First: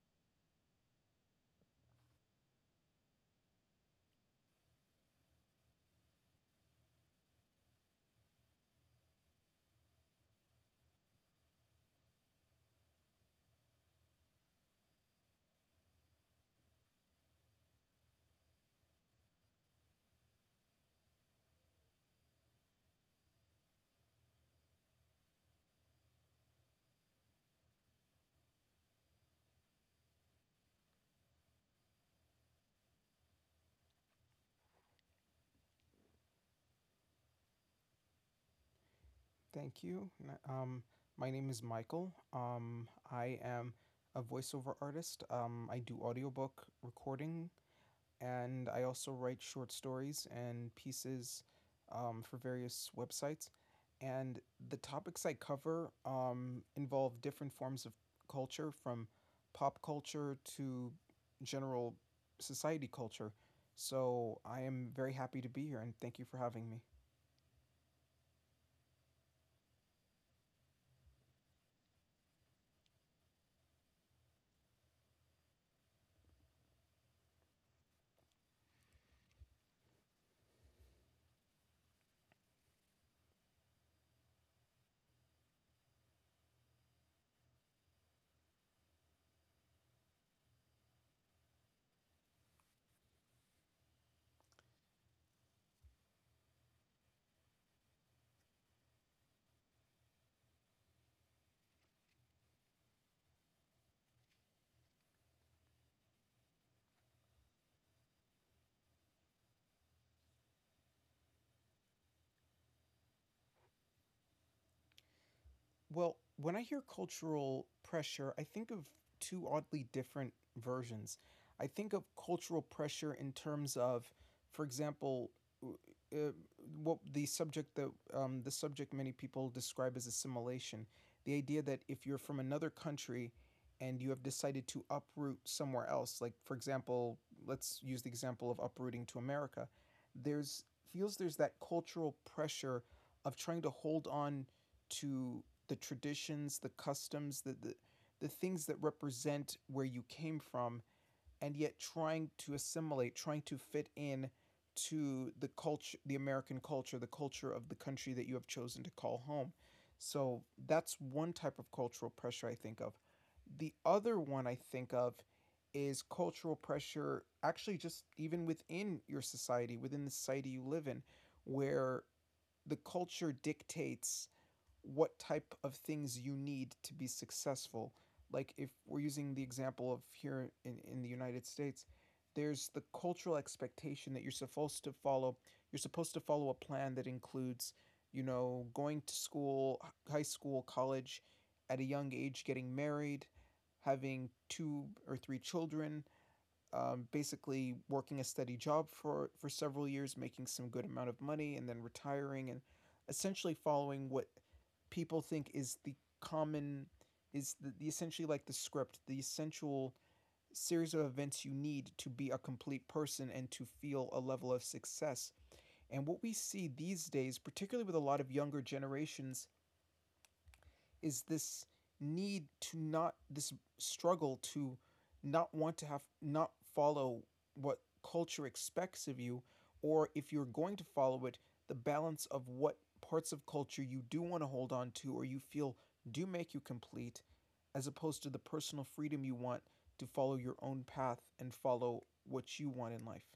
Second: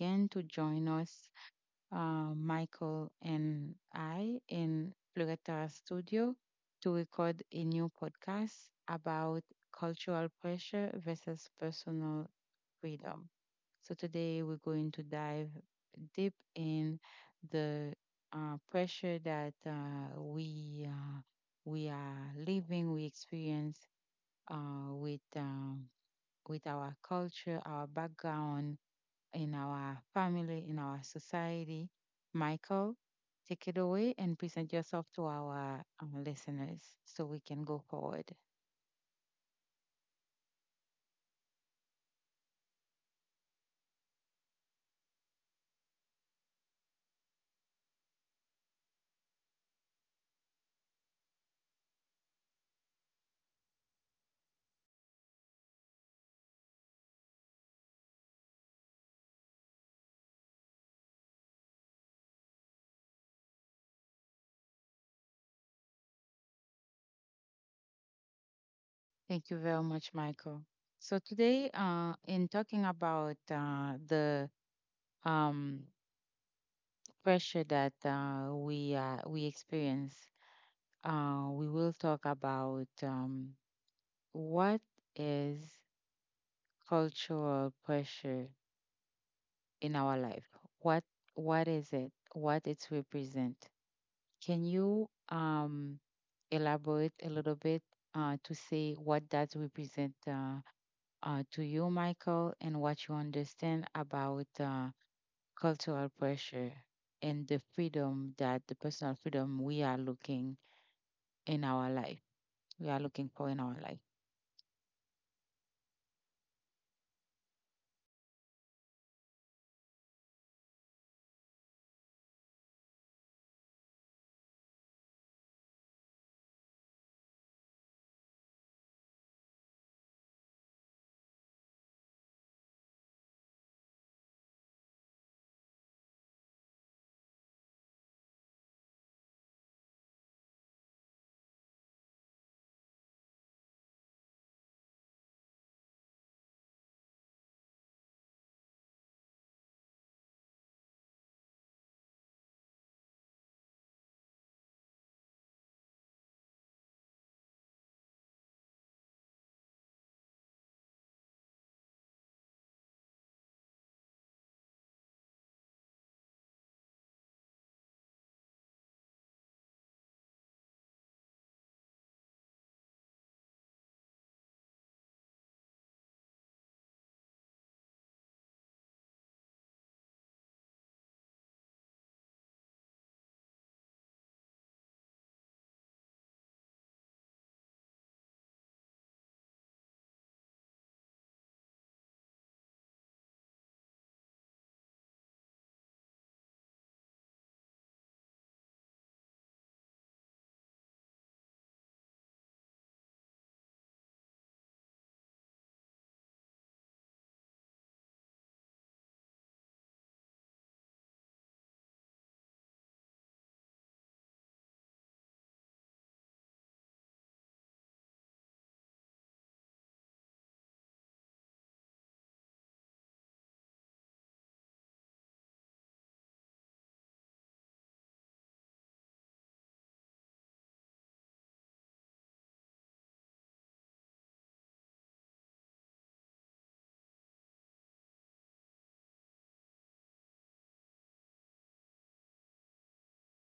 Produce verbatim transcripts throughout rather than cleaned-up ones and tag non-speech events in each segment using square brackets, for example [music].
again to join us, uh, Michael and I, in Plureta Studio to record a new podcast about cultural pressure versus personal freedom. So, today we're going to dive deep in the uh, pressure that uh, we, uh, we are living, we experience uh, with. Um, with our culture, our background, in our family, in our society. Michael, take it away and present yourself to our um, listeners so we can go forward. Thank you. N- Um, my name is Michael. Um, I am a voiceover artist. Um, I do audiobook recording, and I also write short stories and pieces um, for various websites. And the topics I cover um, involve different forms of culture, from pop culture to general society culture. So I am very happy to be here, and thank you for having me. Thank you very much, Michael. So today, uh, in talking about uh, the um, pressure that uh, we uh, we experience, uh, we will talk about um, what is cultural pressure in our life. What what is it? What it's represent? Can you um, elaborate a little bit uh, to say what that represent uh, uh, to you, Michael, and what you understand about uh, cultural pressure and the freedom that the personal freedom we are looking in our life, we are looking for in our life. Well, when I hear cultural pressure, I think of two oddly different versions. I think of cultural pressure in terms of, for example, w- uh, what the subject that um, the subject many people describe as assimilation. The idea that if you're from another country and you have decided to uproot somewhere else, like, for example, let's use the example of uprooting to America, there's feels there's that cultural pressure of trying to hold on to the traditions, the customs, the, the, the things that represent where you came from, and yet trying to assimilate, trying to fit in to the culture, the American culture, the culture of the country that you have chosen to call home. So that's one type of cultural pressure I think of. The other one I think of is cultural pressure, actually, just even within your society, within the society you live in, where the culture dictates what type of things you need to be successful. Like, if we're using the example of here in, in the United States, there's the cultural expectation that you're supposed to follow. You're supposed to follow a plan that includes, you know, going to school, high school, college, at a young age, getting married, having two or three children, um, basically working a steady job for for several years, making some good amount of money, and then retiring, and essentially following what people think is the common, is the, the essentially like the script, the essential series of events you need to be a complete person and to feel a level of success. And what we see these days, particularly with a lot of younger generations, is this need to not this struggle to not want to have not follow what culture expects of you, or if you're going to follow it, the balance of what parts of culture you do want to hold on to or you feel do make you complete, as opposed to the personal freedom you want to follow your own path and follow what you want in life.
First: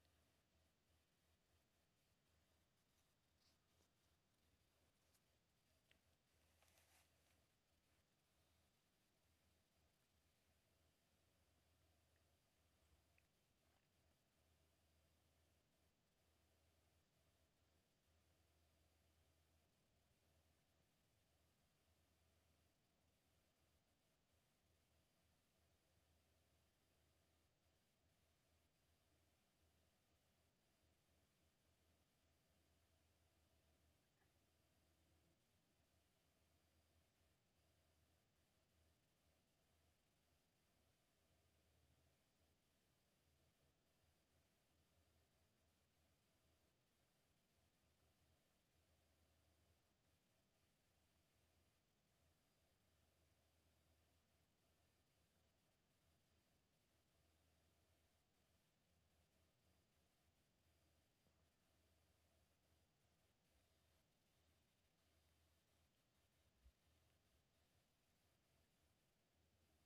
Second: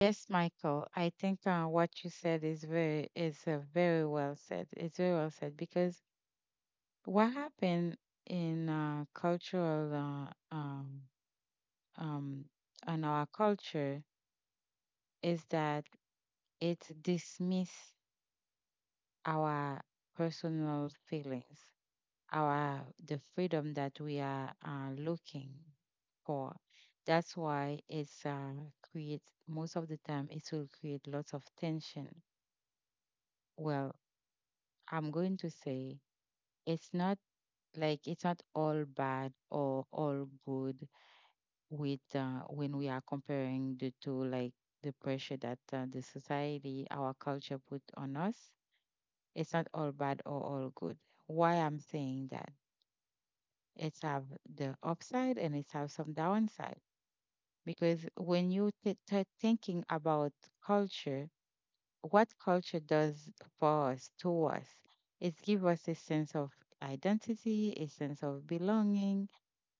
Yes, Michael, I think uh, what you said is very is uh, very well said. It's very well said because what happened in uh, cultural uh, um, um, in our culture is that it dismiss our personal feelings, our the freedom that we are uh, looking for. That's why it's uh, creates most of the time it will create lots of tension. Well, I'm going to say it's not like it's not all bad or all good with uh, when we are comparing the two, like the pressure that uh, the society, our culture put on us. It's not all bad or all good. Why I'm saying that? It's have the upside and it's have some downside because when you t- start thinking about culture, what culture does for us, to us, it gives us a sense of identity, a sense of belonging,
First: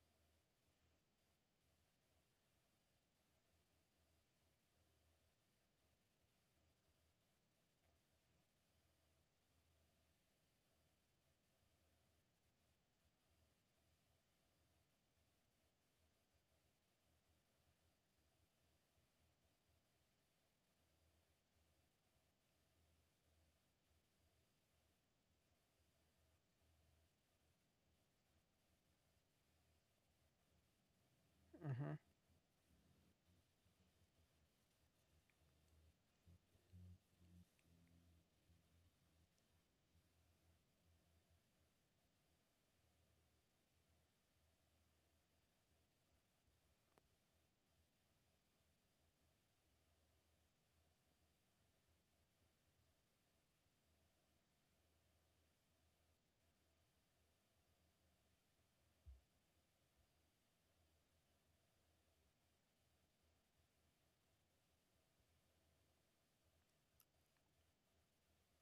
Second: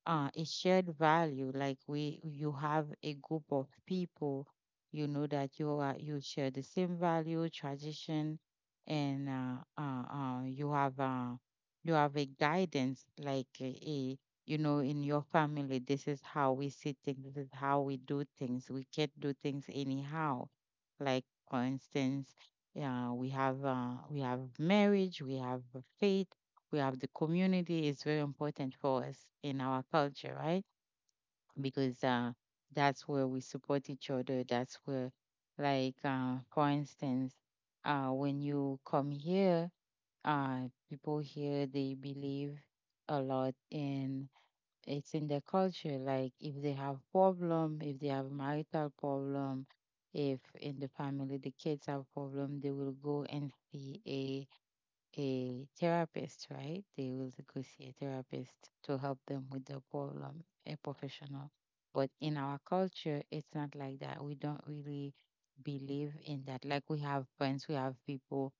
uh, a shared value like we you have a group of people, you know, that you are you share the same value tradition and uh, uh, uh, you have uh, you have a guidance like a, a you know, in your family this is how we see things, this is how we do things, we can't do things anyhow. Like for instance, uh, we have uh, we have marriage, we have faith, we have the community is very important for us in our culture, right? Mm-hmm. Because uh, that's where we support each other. That's where, like, uh, for instance, uh, when you come here, uh, people here they believe a lot in it's in their culture. Like, if they have problem, if they have marital problem, if in the family the kids have problem, they will go and see a a therapist, right? They will go see a therapist to help them with the problem, a professional. But in our culture, it's not like that. We don't really believe in that. Like we have friends, we have people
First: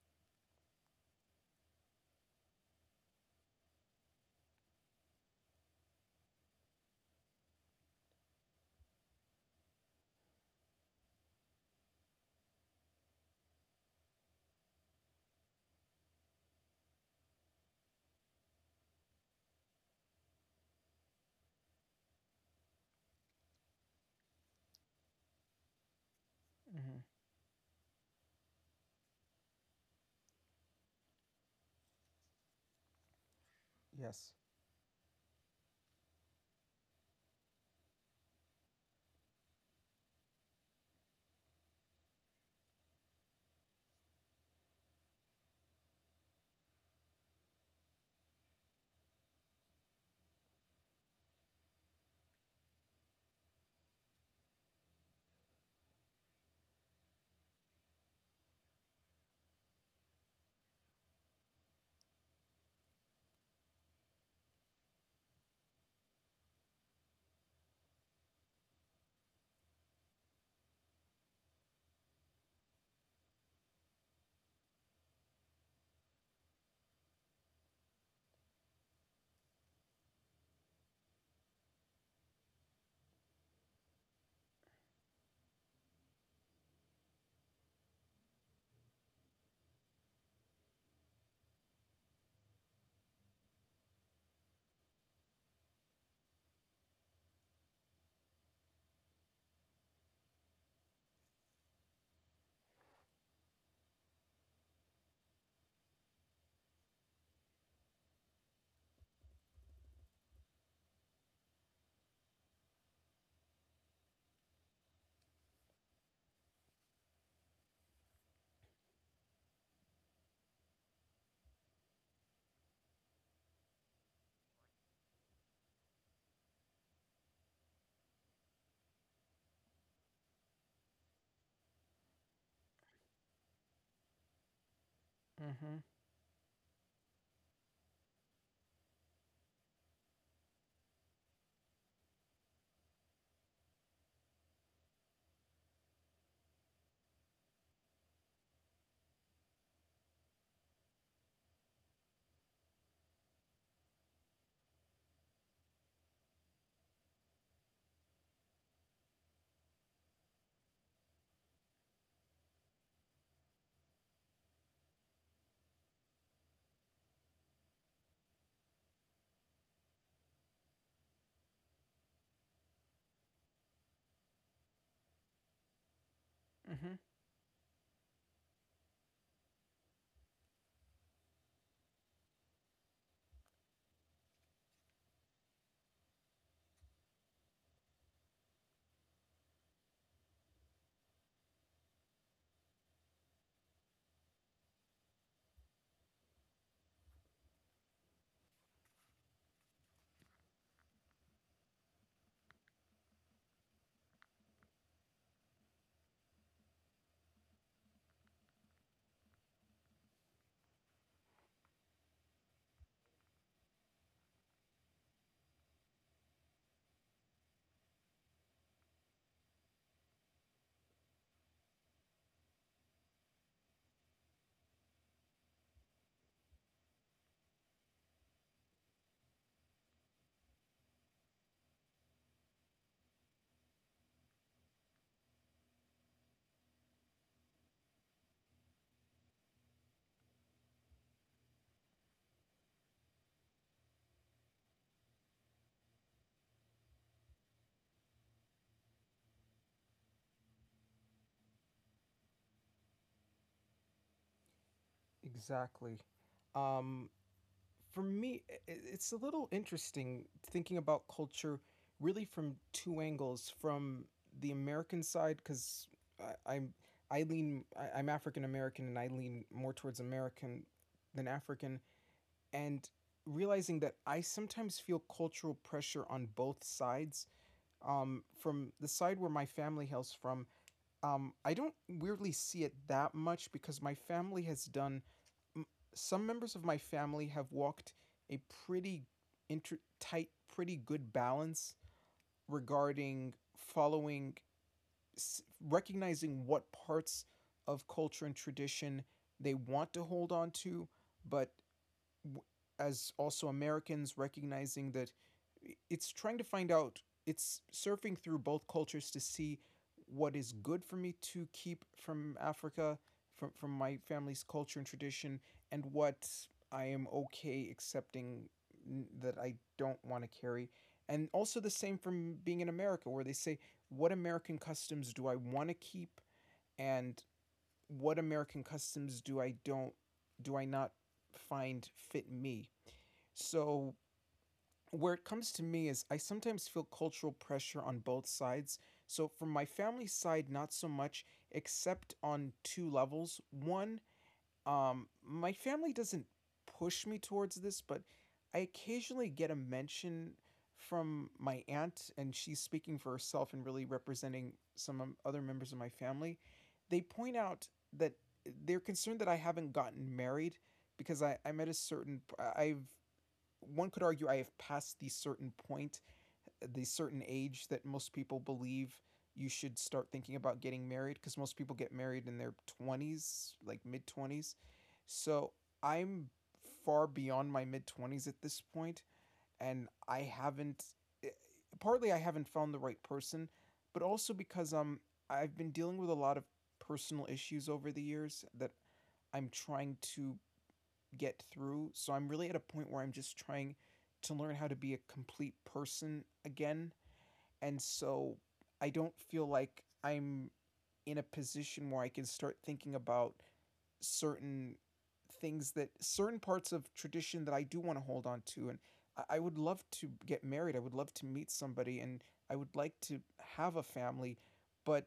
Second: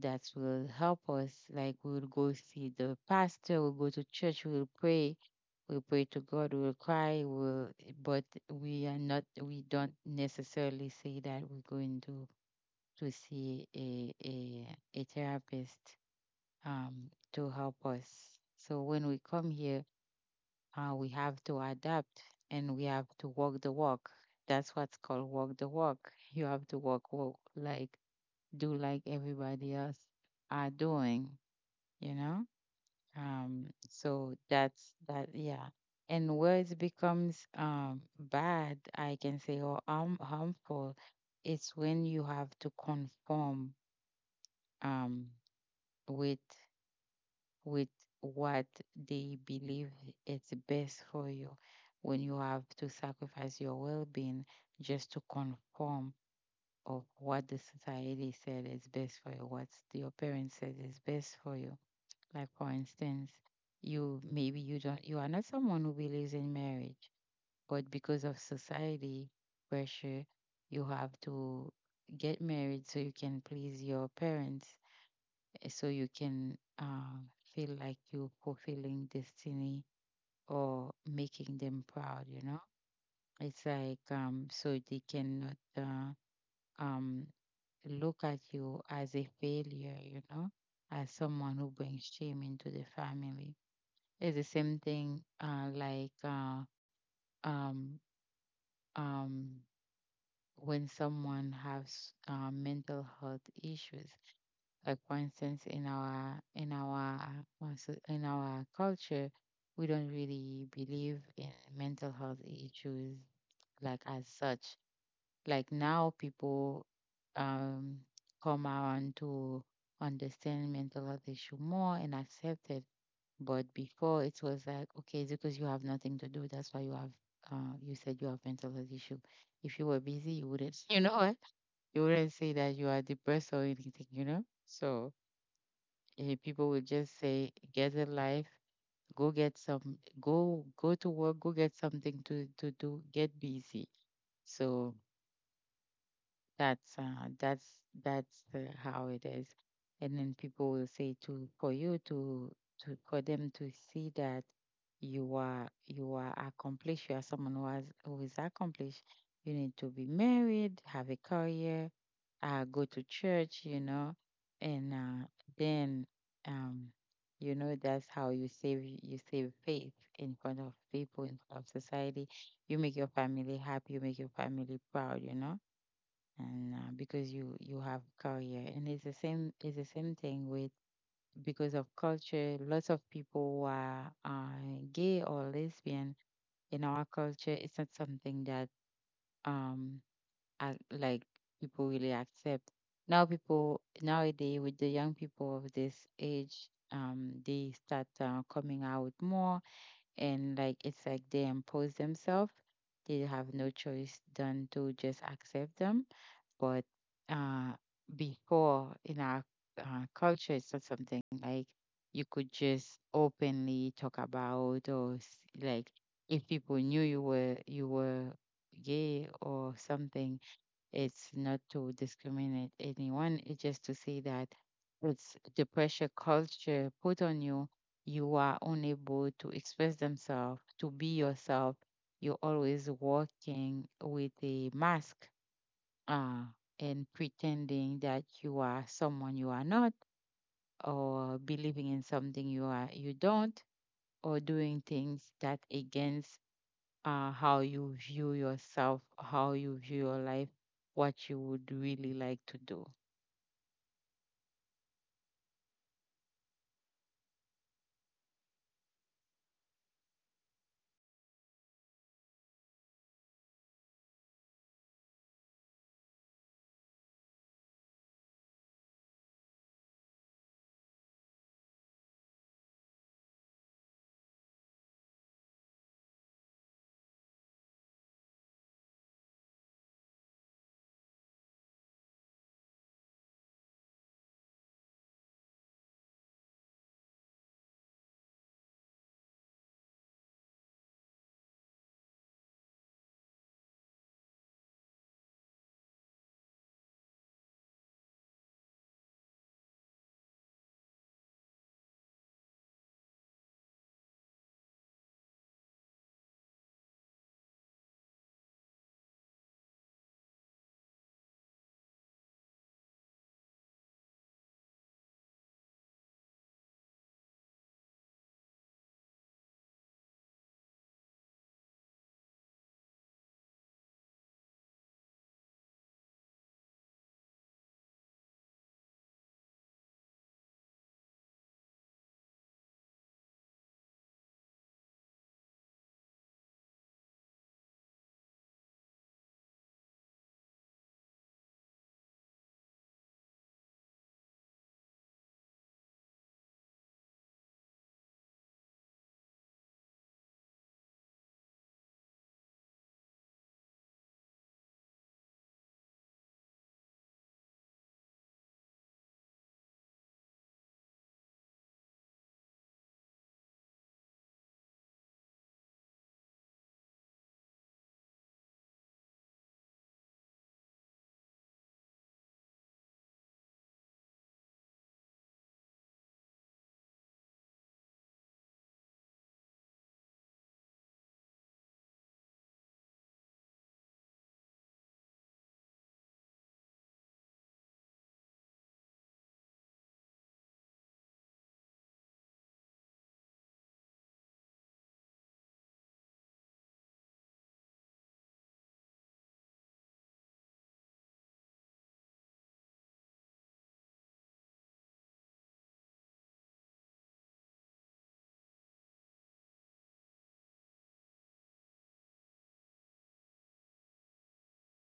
that will help us. Like we'll go see the pastor, we'll go to church, we'll pray, we'll pray to God, we'll cry, we'll but we are not we don't necessarily say that we're going to to see a a, a therapist um, to help us. So when we come here, uh, we have to adapt and we have to walk the walk. That's what's called walk the walk. You have to Mm-hmm. walk, walk like do like everybody else are doing, you know. Um, yes. So that's that, yeah. And where it becomes um, bad, I can say, or harm, harmful, it's when you have to conform um, with with what they believe it's best for you, when you have to sacrifice your well-being just to conform of what the society said is best for you, what your parents said is best for you. Like for instance, you maybe you don't you are not someone who believes in marriage, but because of society pressure you have to get married so you can please your parents, eh, so you can um, feel like you're fulfilling destiny or making them proud, you know. It's like, um, so they cannot uh, um, look at you as a failure, you know, as someone who brings shame into the family. It's the same thing uh, like uh, um, um, when someone has uh, mental health issues. Like for instance, in our in our uh, so- in our culture, we don't really believe in mental health issues like as such. Like now, people um come around to understand mental health issue more and accept it. But before, it was like, okay, it's because you have nothing to do. That's why you have uh you said you have mental health issue. If you were busy, you wouldn't, [laughs] you know, you wouldn't say that you are depressed or anything, you know? So Mm-hmm. eh, people would just say, get a life, go get some, go go to work, go get something to to do, get busy. So that's uh, that's that's uh, how it is, and then people will say to for you to to for them to see that you are you are accomplished, you are someone who has who is accomplished. You need to be married, have a career, I go to church, you know, and uh, then um, you know, that's how you save you save faith in front of people, in front of society. You make your family happy, you make your family proud, you know, and Mm-hmm. uh, because you you have career. And it's the same it's the same thing with because of culture. Lots of people who are uh, gay or lesbian in our culture. It's not something that um ac- like people really accept. Now people nowadays, with the young people of this age, um, they start uh, coming out more, and like it's like they impose themselves. They have no choice than to just accept them. But uh, before in our uh, culture, it's not something like you could just openly talk about or s- like if people knew you were you were gay or something. It's not to discriminate anyone, it's just to say that it's the pressure culture put on you. You are unable to express themselves, to be yourself. You're always working with a mask uh, and pretending that you are someone you are not, or believing in something you are you don't, or doing things that against uh, how you view yourself, how you view your life, what you would really like to do. Exactly. Um, for me, i- it's a little interesting thinking about culture really from two angles, from the American side, because I'm I lean I, I'm African American, and I lean more towards American than African, and realizing that I sometimes feel cultural pressure on both sides. Um, from the side where my family hails from, um, I don't weirdly see it that much, because my family has done some members of my family have walked a pretty inter- tight, pretty good balance regarding following, recognizing what parts of culture and tradition they want to hold on to, but as also Americans, recognizing that it's trying to find out, it's surfing through both cultures to see what is good for me to keep from Africa, from from my family's culture and tradition, and what I am okay accepting that I don't want to carry, and also the same from being in America, where they say what American customs do I want to keep and what American customs do I don't do I not find fit me. So, where it comes to me is I sometimes feel cultural pressure on both sides. So, from my family side, not so much, except on two levels. One, um, my family doesn't push me towards this, but I occasionally get a mention from my aunt, and she's speaking for herself and really representing some um, other members of my family. They point out that eh, they're concerned that I haven't gotten married, because I, I'm at a certain, I I've one could argue I have passed the certain point, the certain age that most people believe you should start thinking about getting married, because most people get married in their twenties, like mid twenties. So I'm far beyond my mid twenties at this point, and I haven't, eh, partly I haven't found the right person, but also because um, I've been dealing with a lot of personal issues over the years that I'm trying to get through. So I'm really at a point where I'm just trying to learn how to be a complete person again. And so I don't feel like I'm in a position where I can start thinking about certain things, that certain parts of tradition that I do want to hold on to. And I, would love to get married. I would love to meet somebody, and I would like to have a family, but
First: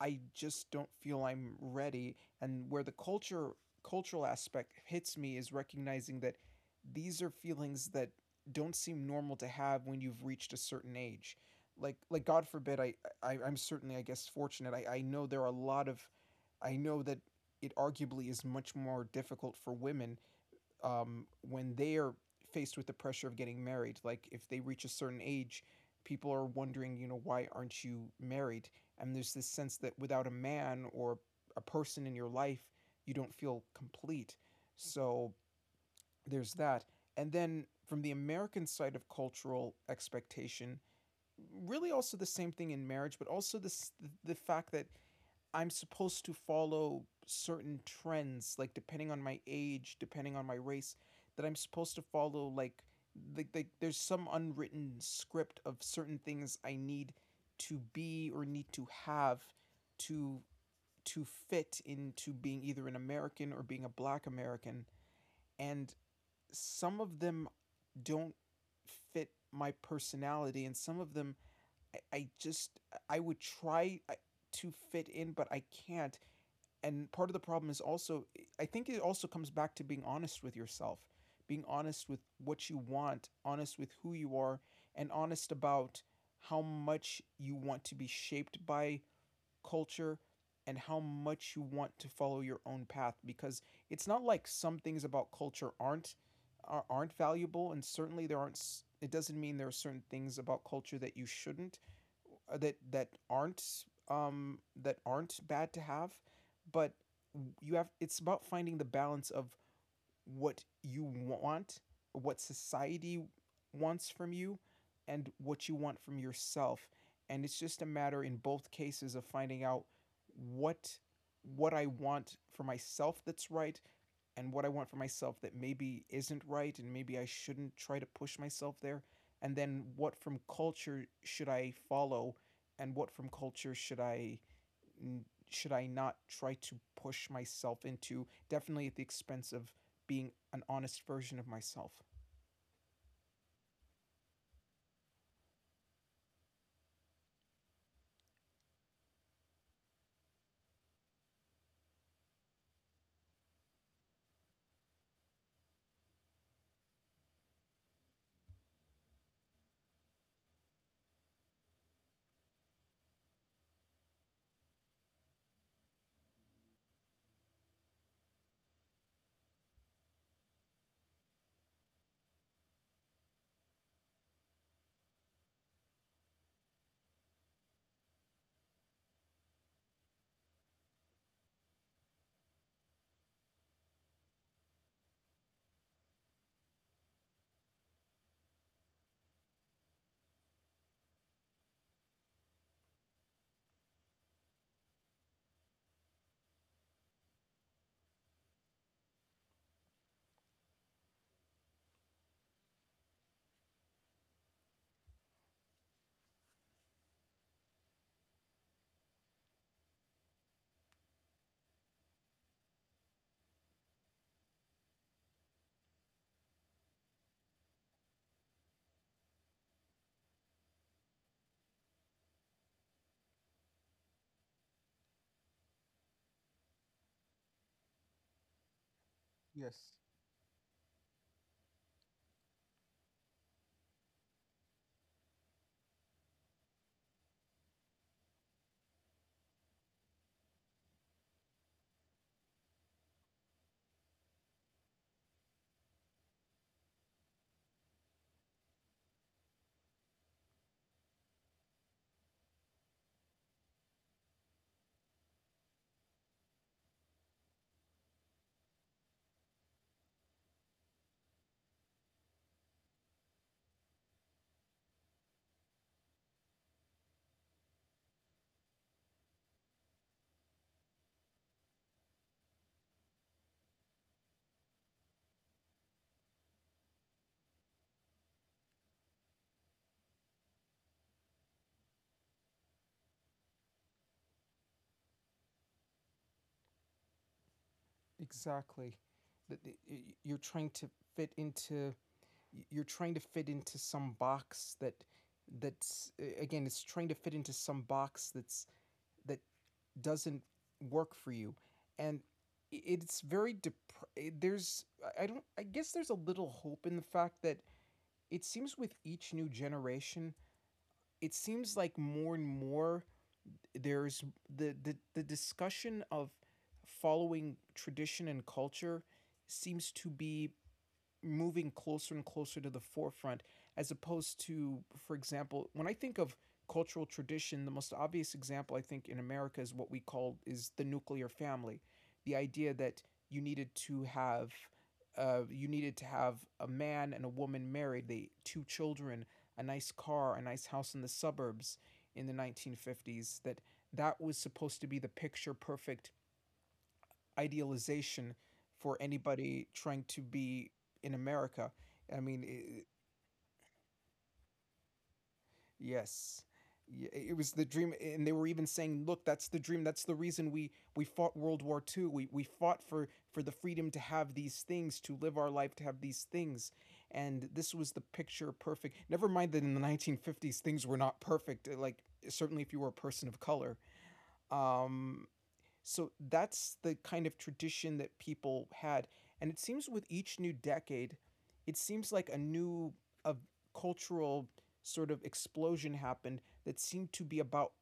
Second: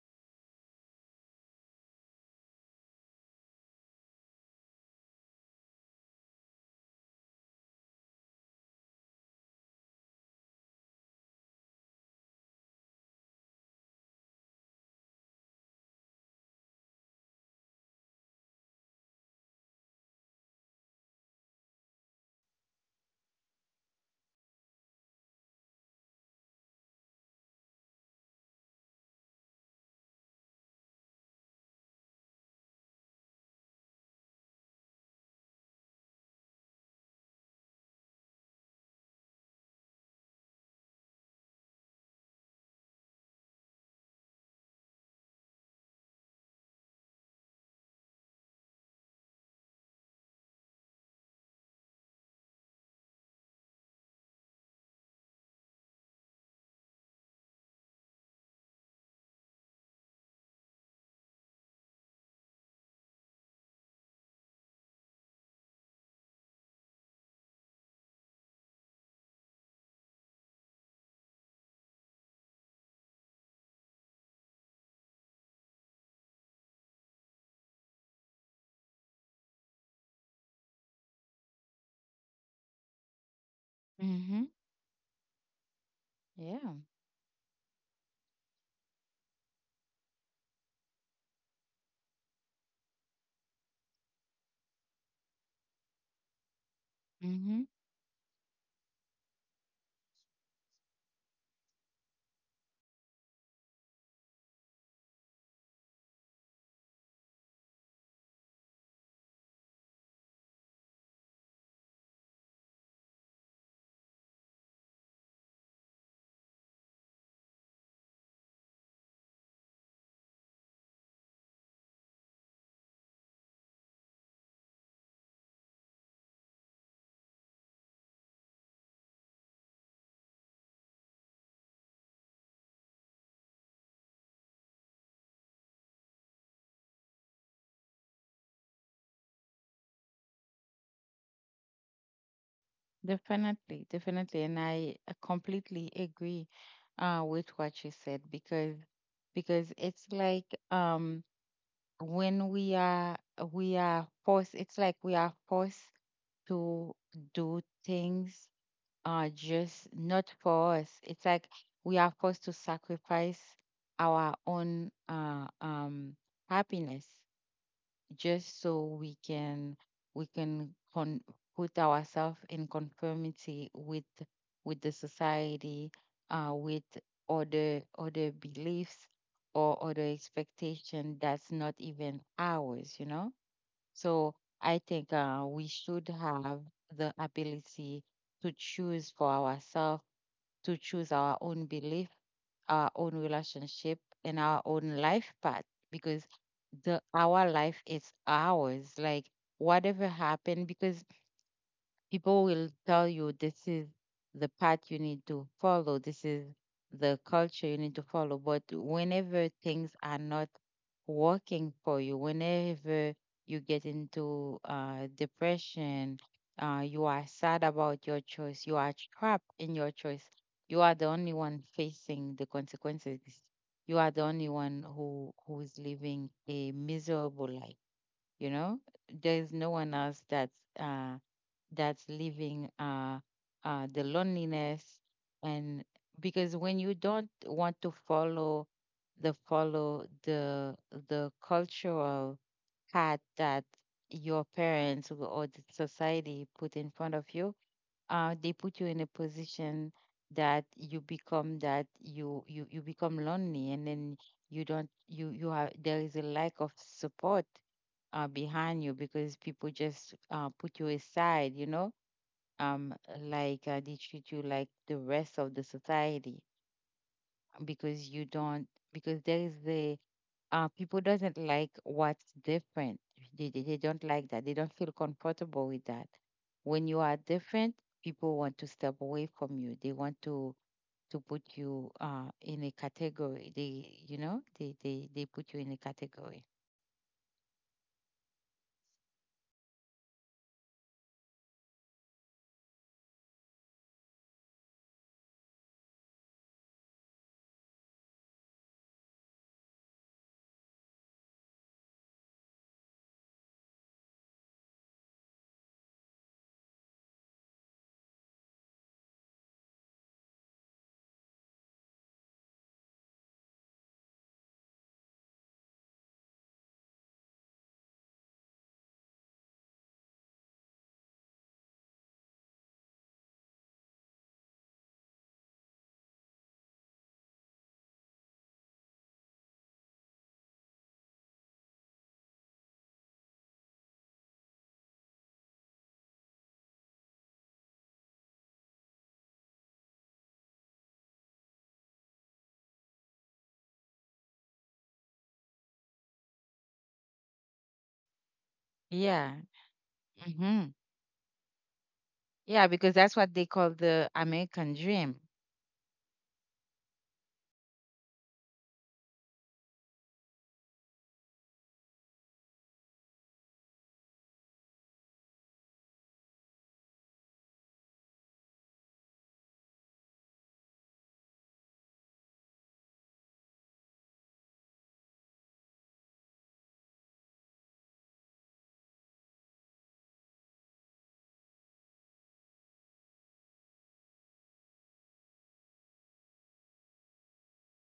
I just don't feel I'm ready. And where the culture cultural aspect hits me is recognizing that these are feelings that don't seem normal to have when you've reached a certain age. Like like God forbid I, I I'm certainly, I guess, fortunate. I, I know there are a lot of I know that it arguably is much more difficult for women um, when they are faced with the pressure of getting married. Like, if they reach a certain age, people are wondering, you know, why aren't you married? And there's this sense that without a man or a person in your life, you don't feel complete. So there's that. And then from the American side of cultural expectation, really also the same thing in marriage, but also this, the fact that I'm supposed to follow certain trends, like depending on my age, depending on my race, that I'm supposed to follow, like like like there's some unwritten script of certain things I need to be or need to have to to fit into being either an American or being a black American. And some of them don't fit my personality, and some of them I, I just I would try uh, to fit in, but I can't. And part of the problem is also, I think it also comes back to being honest with yourself, being honest with what you want, honest with who you Mm-hmm. are, and honest about how Yeah, much you want to be shaped by culture, and how much you want to follow your own path. Because it's not like some things about culture aren't are, aren't mm-hmm. valuable, and certainly there aren't it doesn't mean there are certain things about culture that you shouldn't uh, that that aren't um that aren't bad to have. But you have it's about finding the balance of what you want, what society wants from you, and what you want from yourself. And it's just a matter in both cases of finding out what what I want for myself that's right, and what I want for myself that maybe isn't right, and maybe I shouldn't try to push myself there. And then what from culture should I follow, and what from culture should I should I not try to push myself into, definitely at the expense of being an honest version of myself? Definitely, definitely, and I uh, completely agree uh, with what you said. because because it's like um when we are we are forced, it's like we are forced to do things are just not for us. It's like we are forced to sacrifice our own uh, um, happiness just so we can we can con- put ourselves in conformity with with the society, uh, with other other beliefs or other expectation that's not even ours. You know. So I think uh, we should have the ability to choose for ourselves, to choose our own belief, our own relationship, and our own life path. Because the our life is ours. Like whatever happened, because people will tell you this is the path you need to follow, this is the culture you need to follow. But whenever things are not working for you, whenever you get into uh, depression, uh, you are sad about your choice, you are trapped in your choice, you are the only one facing the consequences. You are the only one who who is living a miserable life, you know? There is no one Yes. else that's uh that's living uh, uh, the loneliness. And because when you don't want to follow the follow the the cultural path that your parents w- or the society put in front of you, uh, they put you in a position that you become that you you you become lonely, and then you don't you you have there is a lack of support uh, behind you, because people just uh, put you aside, you know. um like uh, they treat you like the rest of the society because you don't because there is the uh people doesn't like what's different. They, they, they don't like that, they don't feel comfortable with that. When you are different, people want to step away from you, they want to to put you uh in a category. They, you know, they they, they put you in a category. Exactly. That You're trying to fit into you're trying to fit into some box that that's uh, again, it's trying to fit into some box that's that doesn't work for you. And it's very dep- there's I don't I guess there's a little hope in the fact that it seems with each new generation, it seems like more and more there's the the, the discussion of following tradition and culture seems to be moving closer and closer to the forefront, as opposed to, for example, when I think of cultural tradition, the most obvious example I think in America is what we call is the nuclear family. The idea that you needed to have uh, you needed to have a man and a woman, married, they two children, a nice car, a nice house in the suburbs, in the nineteen fifties. That that was supposed to be the picture perfect idealization for Yeah. anybody trying to Hmm. be in America. I mean, Yeah, I because that's what they call the American dream. yes, Y- it was the dream, and they were even saying, "Look, that's the dream. That's the reason we we fought World War Two. We we fought for for the freedom to have these things, to live our life, to have these things." And this was the picture perfect. Never mind that in the nineteen fifties things were not perfect. uh, Like, certainly if you were a person of color. Um, So that's the kind of tradition that people had. And it seems with each new decade, it seems like a new a cultural sort of explosion happened that seemed to be about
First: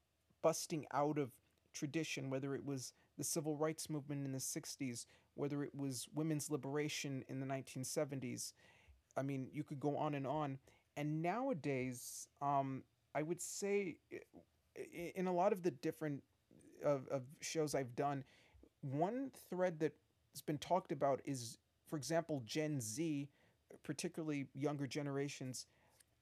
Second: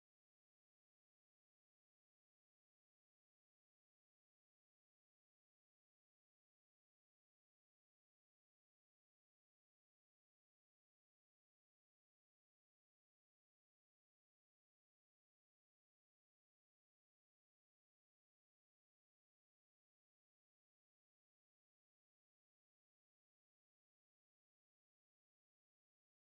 busting out of tradition, whether it was the civil rights movement in the sixties, whether it was women's liberation in the nineteen seventies. I mean, you could go on and on. And nowadays, um, I would say eh, I- in a lot of the different of, of shows I've done, one thread that's been talked about is, for example, Gen Z, particularly younger generations,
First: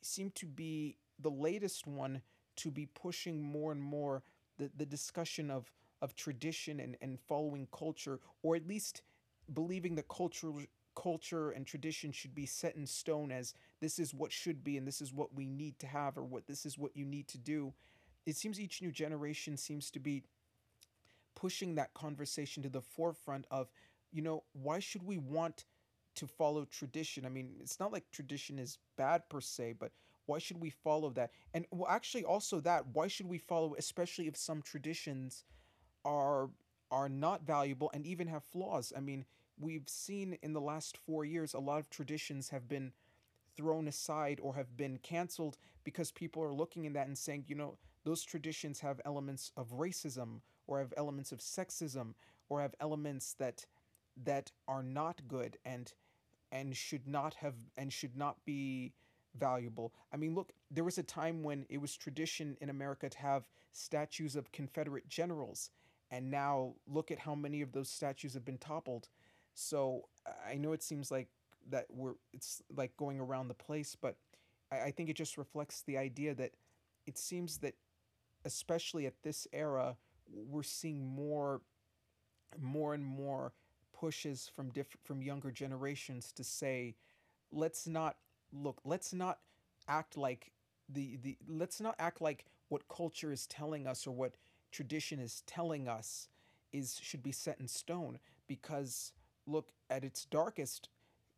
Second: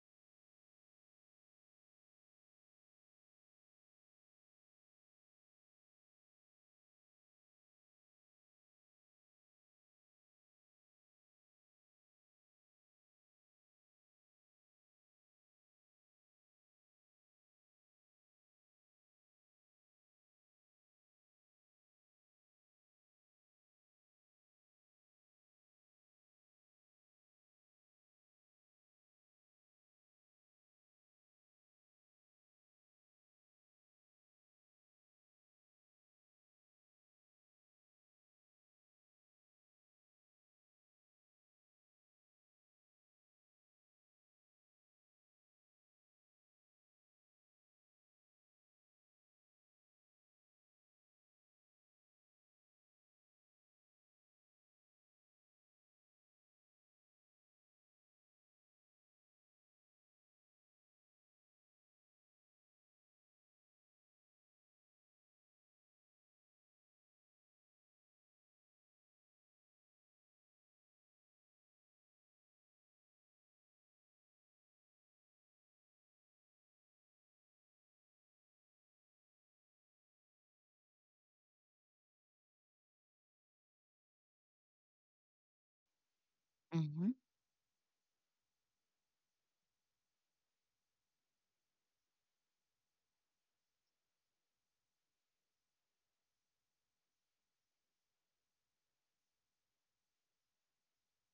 seem to be the latest one to be pushing more and more the, the discussion of, of tradition and, and following culture, or at least believing that cultural culture and tradition should be set in stone as this is what should be and this is what we need to have or what this is what you need to do. It seems each new generation seems to be pushing that conversation to the forefront of, you know, why should we want to follow tradition? I mean, it's not like tradition is bad per se, but why should we follow that? And well, actually, also that why should we follow, especially if some traditions are are not valuable and even have flaws? I mean, we've seen in the last four years a lot of traditions have been thrown aside or have been canceled because people are looking at that and saying, you know, those traditions have elements of racism or have elements of sexism or have elements that that are not good and and should not have and should not be valuable. I mean, look, there was a time when it was tradition in America to have statues of Confederate generals, and now look at how many of those statues have been toppled. So I know it seems like that we're it's like going around the place, but I, I think it just reflects the idea that it seems that, especially at this era, we're seeing more more and more pushes from diff- from younger generations to say let's not look let's not act like the the let's not act like what culture is telling us or what tradition is telling us is should be set in stone. Because look at its darkest,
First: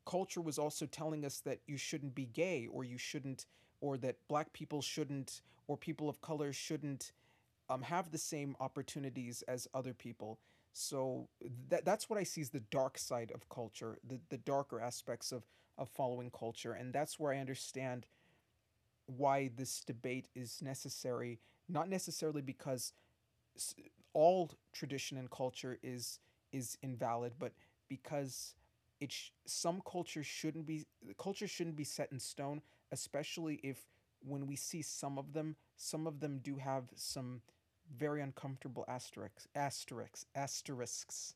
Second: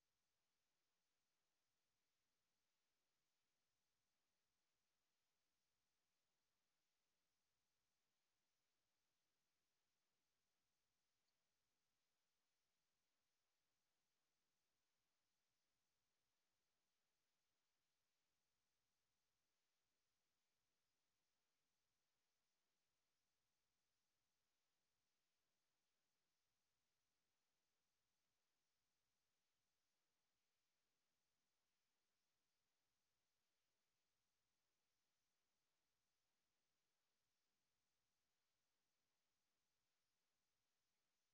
culture was also telling us that you shouldn't be gay, or you shouldn't or that black people shouldn't, or people of color shouldn't, um, have the same opportunities as other people. So that that's what I see as the dark side of culture, the, the darker aspects of, of following culture. And that's where I understand why this debate is necessary, not necessarily because all tradition and culture is is invalid, but because it sh- some cultures shouldn't be culture shouldn't be set in stone, especially if when we see some of them, some of them do have some very uncomfortable asterisks asterisks asterisks.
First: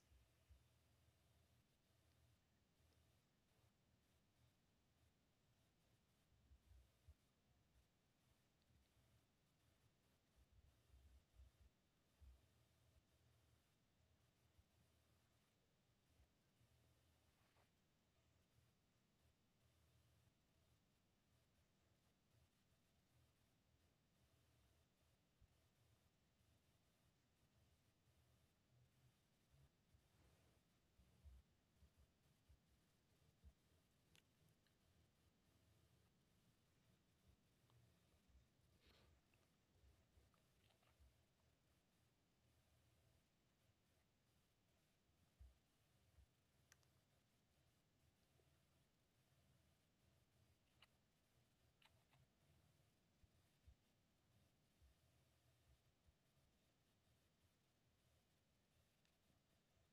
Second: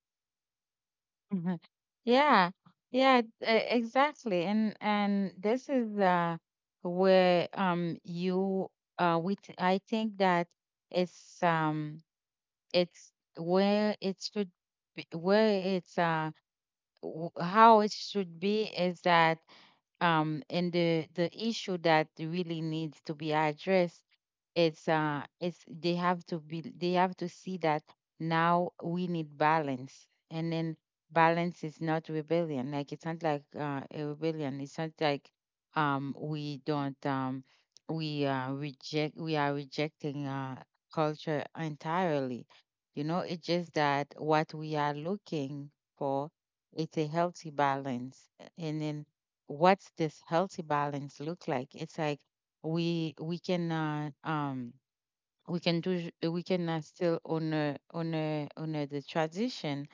Mhm. Yeah, yeah, e- exactly. And and this is uh where um you uh we t I think that it's um it's where it should be where it's uh w how it should be is that um in the the issue that really needs to be addressed it's uh it's they have to be they have to see that now we need balance. And then balance is not rebellion. Like it's not like uh, a rebellion. It's not like um we don't um we uh reject we are rejecting uh culture entirely, you know. It's just that what we are looking for, it's a healthy balance. And then what's this healthy balance look like? It's like we we can uh um we can do we cannot still honor honor honor the tradition.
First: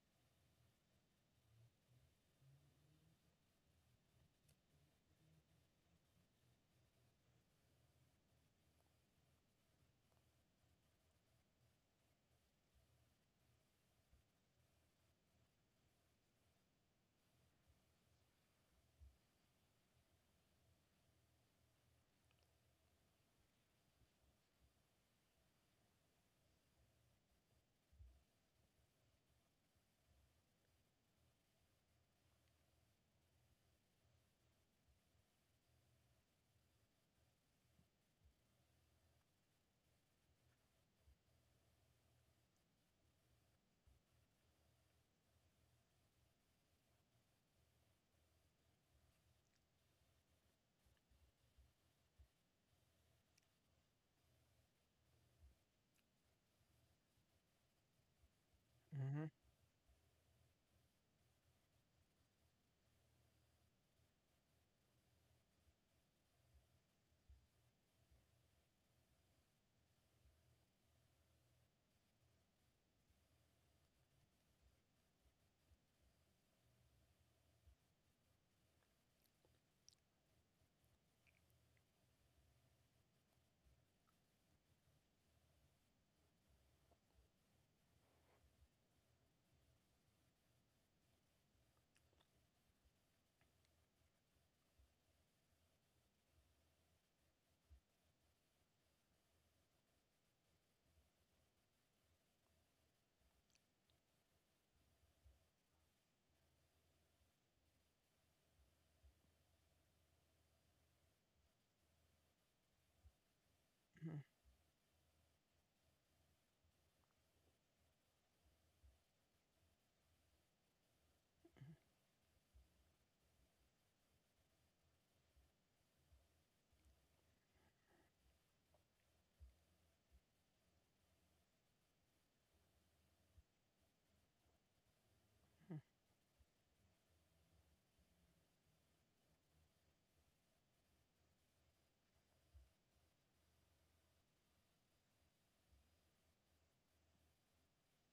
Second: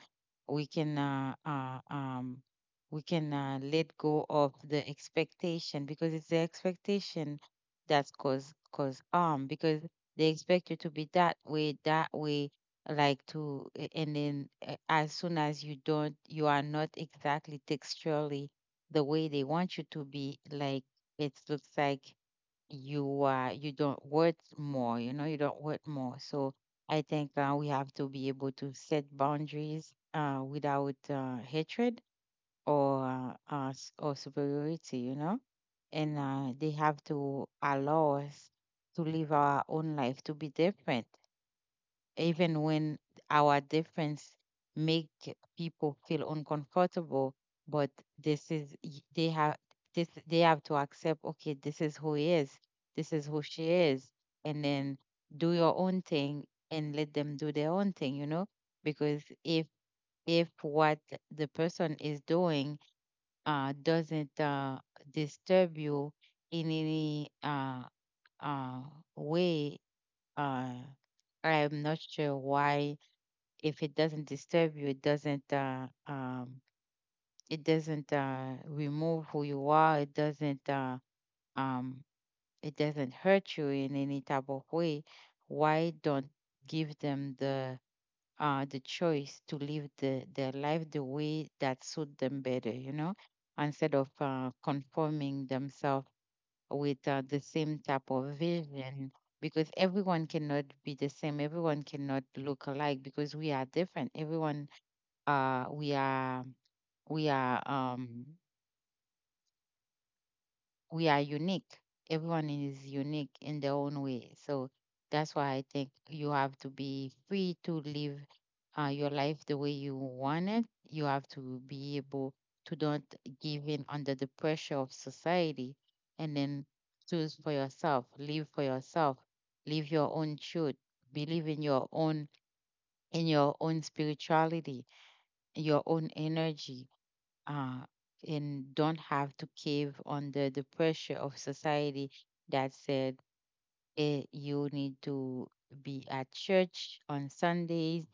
We can uh, uh um we cannot let go of the expectation because it's the expectation that's cause cause harm, because they expect you to be that way that way. Like to a- and then uh, as soon as you don't, you are not exactly texturally the way they want you to be. Like it looks like you uh you don't worth more, you know, you don't worth more. So I think uh, we have to be able to set boundaries uh without uh, hatred, or uh, uh s- or superiority, you know. And uh they have to allow us to live our own life, to be different, even when our difference make people feel uncomfortable. But this is y- they have this, they have to accept, okay, this is who he is, this is who she is, and then do your own thing and let them do their own thing, you know. Because Hmm if if what the person is doing uh doesn't uh disturb you in any uh uh way, uh I'm not sure why. If it doesn't disturb you, it doesn't uh, um, it doesn't uh, remove who you are, it doesn't uh, um, it doesn't hurt you in any type of way. Why don't give them the uh, the choice to live the, their life the way that suit them better, you know, instead of uh, conforming themselves with uh, the same type of vision. Because everyone cannot be the same, everyone cannot look alike, because we are different. Everyone uh We are we are um we are unique. Everyone is unique in their own way. So that's why I think you have to be free to live uh, your life the way you want it. You have to be able to don't give in under the pressure of society, and then choose for yourself, live for yourself, live your own truth, believe in your own, in your own spirituality, your own energy, uh, and don't have to cave under the pressure of society that said, eh, you need to be at church on Sundays,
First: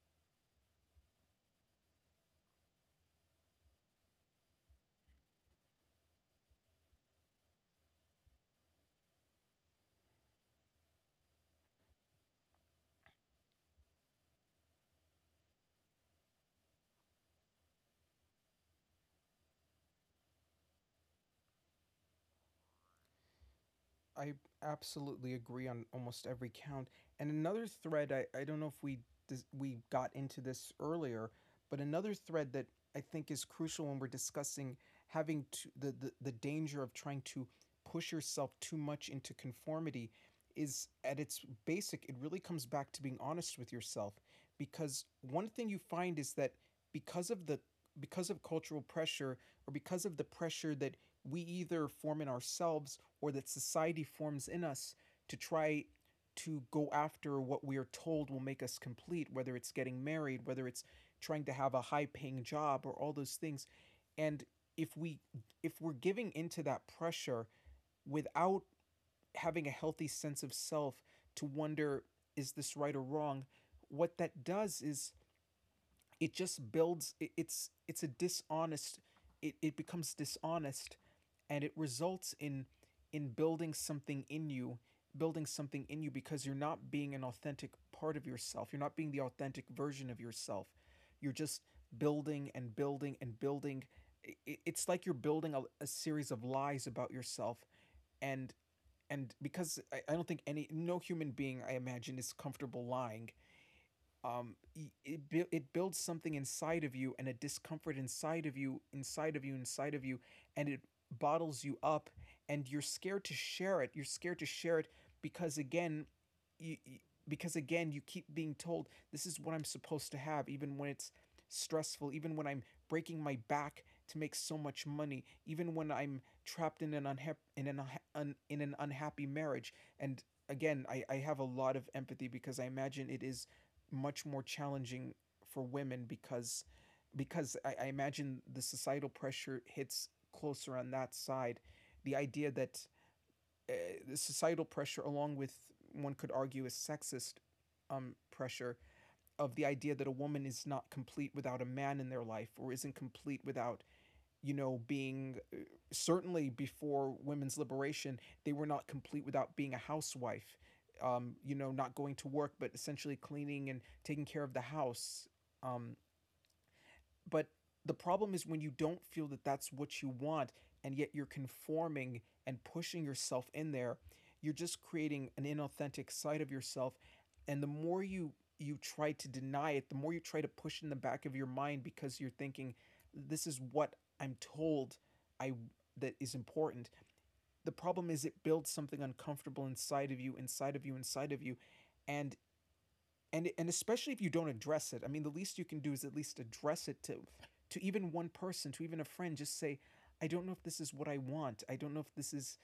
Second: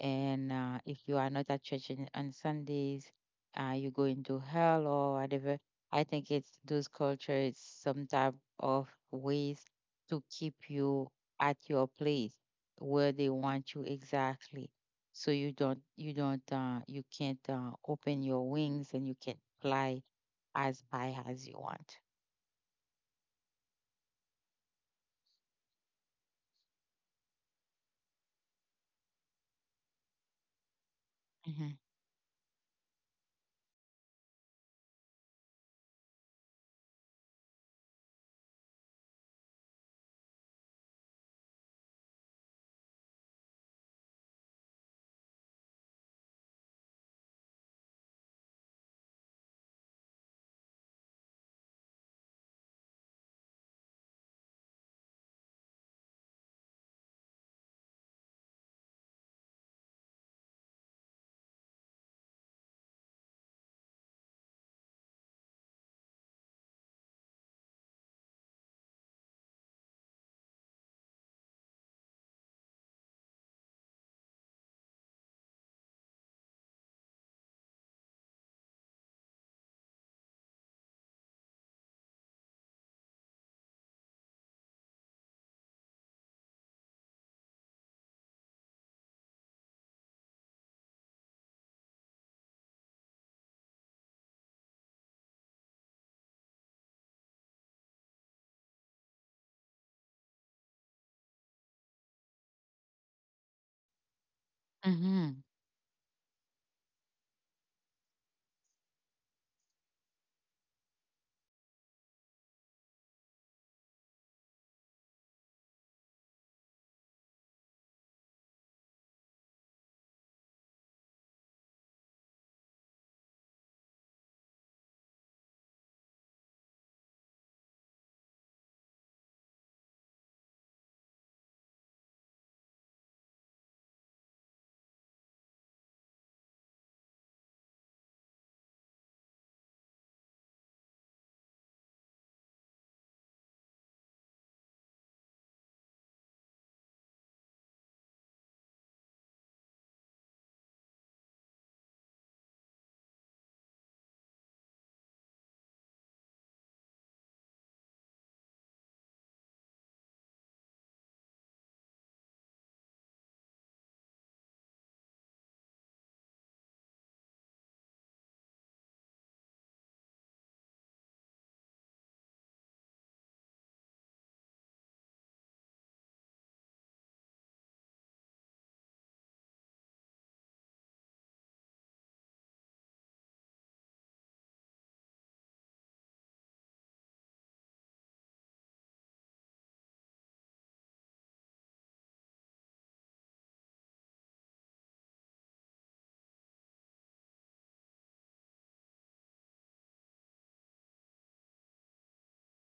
and uh, if you are not at church in, on Sundays, uh, you go into hell or whatever. I think it's those cultures, some type of ways to keep you at your place where they want you exactly. So you don't, you don't, uh, you can't uh, open your wings and you can fly as high as you want. I absolutely agree on almost every count. And another thread, I, I don't know if we dis- we got into this earlier, but another thread that I think is crucial when we're discussing having to, the, the, the danger of trying to push yourself too much into conformity is, at its basic, it really comes back to being honest with yourself. Because one thing you find is that because of the because of cultural pressure, or because of the pressure that we either form in ourselves or that society forms in us, to try to go after what we are told will make us complete, whether it's getting married, whether it's trying to have a high paying job, or all those things. And if we if we're giving into that pressure without having a healthy sense of self to wonder, is this right or wrong, what that does is it just builds it, it's it's a dishonest, it, it becomes dishonest, and it results in in building something in you, building something in you, because you're not being an authentic part of yourself, you're not being the authentic version of yourself. You're just building and building and building. I- it's like you're building a, a series of lies about yourself. and and because I, I don't think any no human being I imagine is comfortable lying, um, e, it, Hmm. bu- it builds something inside of you, and a discomfort inside of you, inside of you, inside of you, and it bottles you up. And you're scared to share it. You're scared to share it because, again, you, because again, you keep being told this is what I'm supposed to have, even when it's stressful, even when I'm breaking my back to make so much money, even when I'm trapped in an unha- in an unha- un- in an unhappy marriage. And again, I, I have a lot of empathy because I imagine it is much more challenging for women, because because I, I imagine the societal pressure hits closer on that side. The idea that uh, the societal pressure, along with one could argue is sexist, um, pressure of the idea that a woman is not complete without a man in their life, or isn't complete without, you know, being uh, certainly before women's liberation, they were not complete without being a housewife. Um, you know, not going to work, but essentially cleaning and taking care of the house. Um, but the problem is when you don't feel that that's what you want, and yet you're conforming and pushing yourself in there, you're just creating an inauthentic side of yourself. And the more you you try to deny it, the more you try to push it in the back of your mind, because you're thinking this is what I'm told I that is important. The problem is, it builds something uncomfortable inside of you, inside of you, inside of you. and and and especially if you don't address it, I mean, the least you can do is at least address it to to even one person, to even a friend, just say, I don't know if this is what I want, I don't know if this is,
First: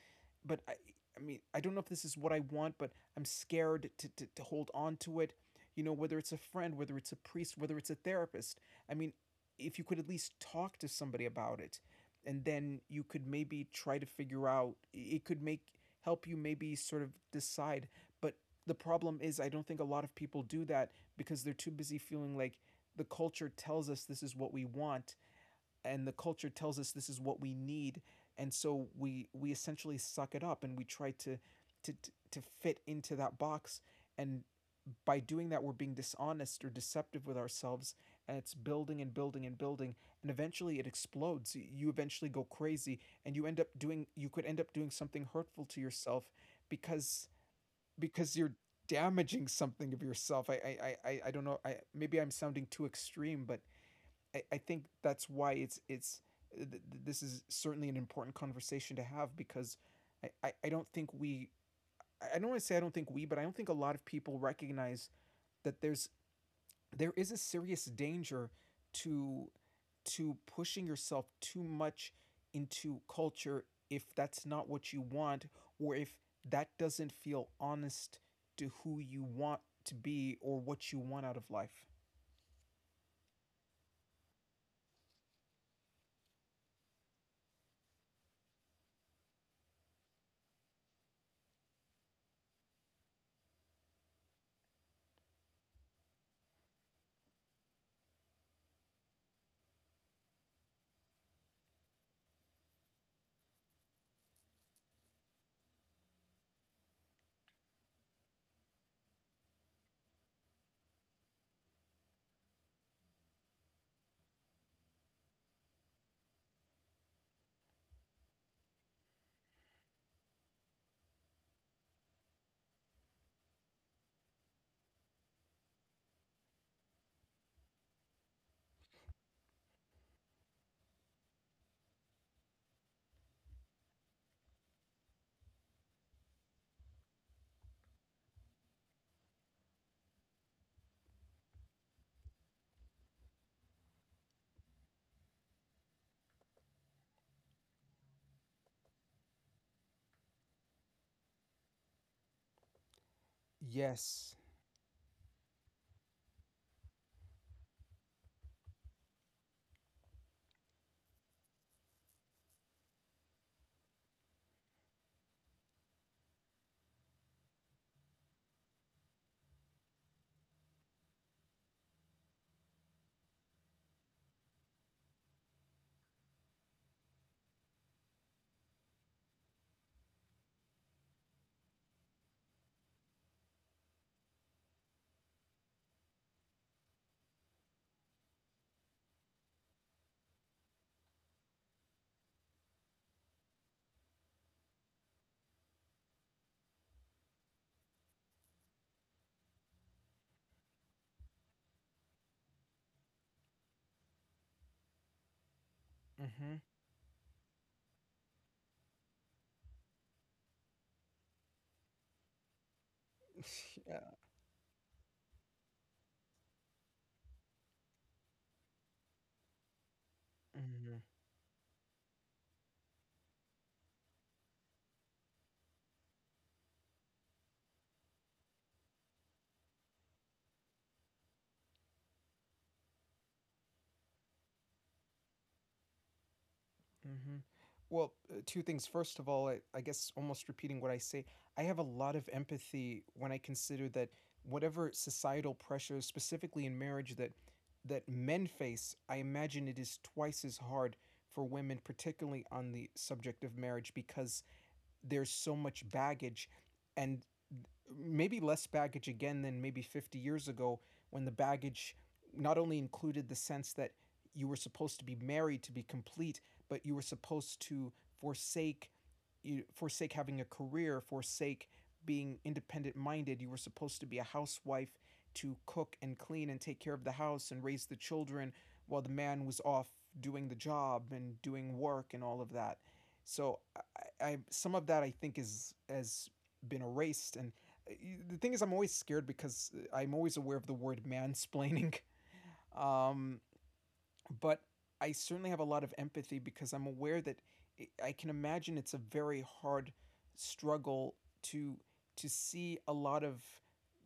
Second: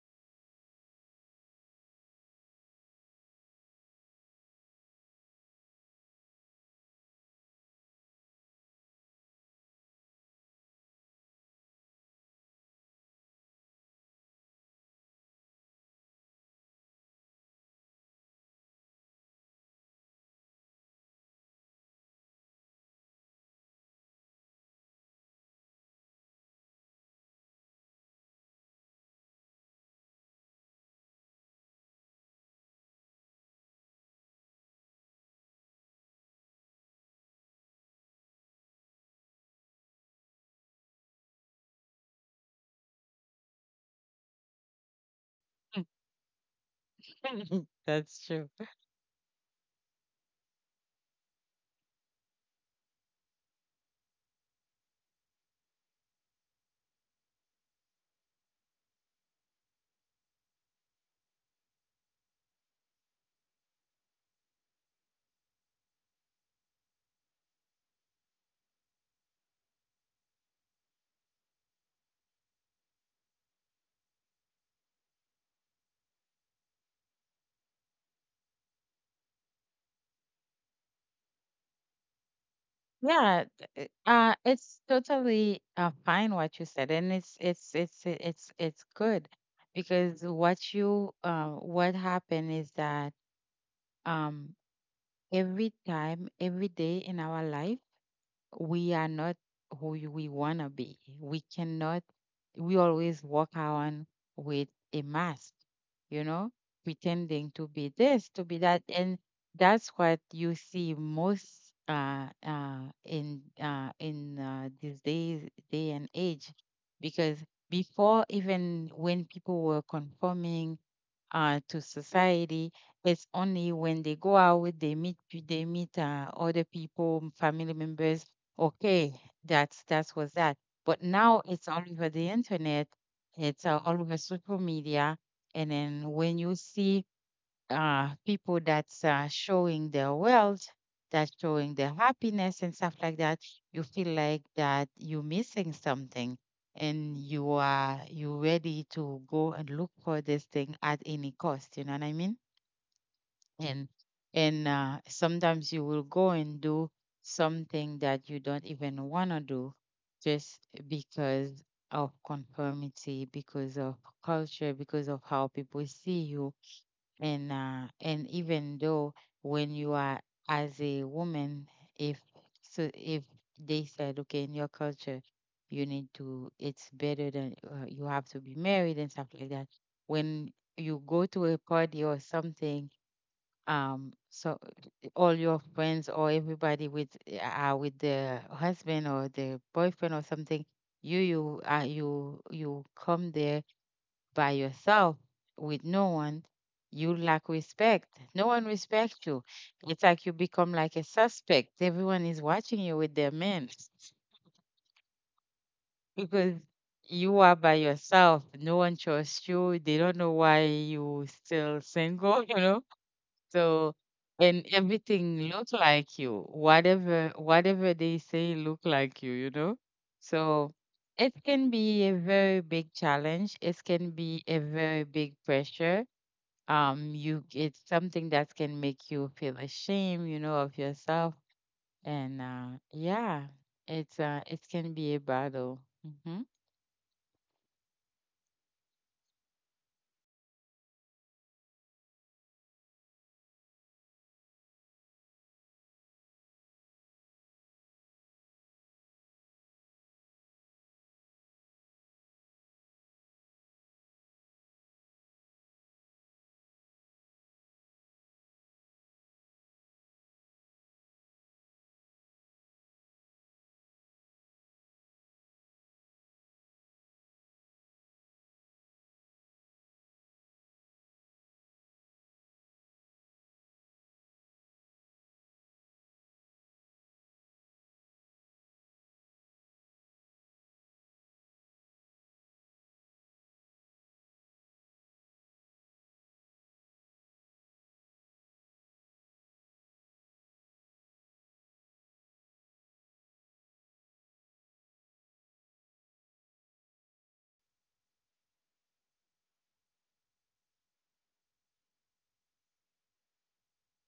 but i i mean, I don't know if this is what I want, but I'm scared to to, to hold on to it, you know, whether it's a friend, whether it's a priest, whether it's a therapist. I mean, if you could at least talk to somebody about it, and then you could maybe try to figure out, it could make help you maybe sort of decide. But the problem is, I don't think a lot of people do that, because they're too busy feeling like the culture tells us this is what we want, and the culture tells us this is what we need. And so we we essentially suck it up, and we try to to to fit into that box. And by doing that, we're being dishonest or deceptive with ourselves, and it's building and building and building. And eventually it explodes you, eventually go crazy, and you end up doing, you could end up doing something hurtful to Hmm. yourself. Because [laughs] That's because true. you're damaging something of yourself. I I, I, I don't know. I, maybe I'm sounding too extreme, but I, I think that's why it's it's uh, th- this is certainly an important conversation to have. Because I, I, I don't think we, I don't want to say I don't think we, but I don't think a lot of people recognize that there's there is a serious danger to to pushing yourself too much into culture, if that's not what you want, or if that doesn't feel honest to who you want to be, or what you want out of life. Yeah, th- uh, it's totally uh, fine what you said, and it's it's it's it's it's good. Because what you uh, what happened is that um, every time, every day in our life, we are not who we want to be. We cannot, we always walk around with a mask, you know, pretending to be this, to be that. And that's what you see most uh, uh, in, uh, in uh, these days, day and age. Because before, even when people were conforming uh, to society, it's only when they go out, they meet pe- they meet uh, other people, family members. Okay, that's that's was that. But now it's all over the internet. It's uh, all over social media. And then when you see uh, people that's uh, showing their wealth, that's showing their happiness and stuff like that, you feel like that you're missing something, and you are you ready to go and look for this thing at any cost. You know what I mean? And Yes. and uh, sometimes you will go and do something that you don't even want to do, just because of conformity, because of culture, because of how people see you. And uh, and even though when you are as a woman, if, so if they said, okay, in your culture, you need to, it's better than uh, you have to be married and stuff like that. When you go to a party or something, um so all your friends or everybody with are with the husband or the boyfriend or something, you you uh, you you come there by yourself, with no one, you lack respect. No one respects you. It's like you become like a suspect. Everyone is watching you with their men [laughs] because Mhm. you are by yourself. No one trusts you. They don't know why you still single, [laughs] you know? So [laughs] and everything look like you. Whatever whatever they say look like you, you know? So Yeah. it can be a very big challenge. It can be a very big pressure. Um you, it's something that can make you feel ashamed, you know, of yourself. And uh yeah, it's uh it can be a battle. Hmm. hmm Well, uh, two things. First of all, I, I guess almost repeating what I say, I have a lot of empathy when I consider that whatever societal pressures, specifically in marriage, that that men face, I imagine it is twice as hard for women, particularly on the subject of marriage, because there's so much baggage, and maybe less baggage again than maybe fifty years ago, when the baggage not only included the sense that you were supposed to be married to be complete, but you were supposed to forsake you forsake having a career, forsake being independent minded, you were supposed to be a housewife, to cook and clean and take care of the house and raise the children, while the man was off doing the job and doing work and all of that. So i, I, some of that I think is has been erased. And the thing is, I'm always scared because I'm always aware of the word mansplaining. [laughs] Um, but I certainly have a lot of empathy, because I'm aware that it, I can imagine it's a very hard struggle to to see a lot of,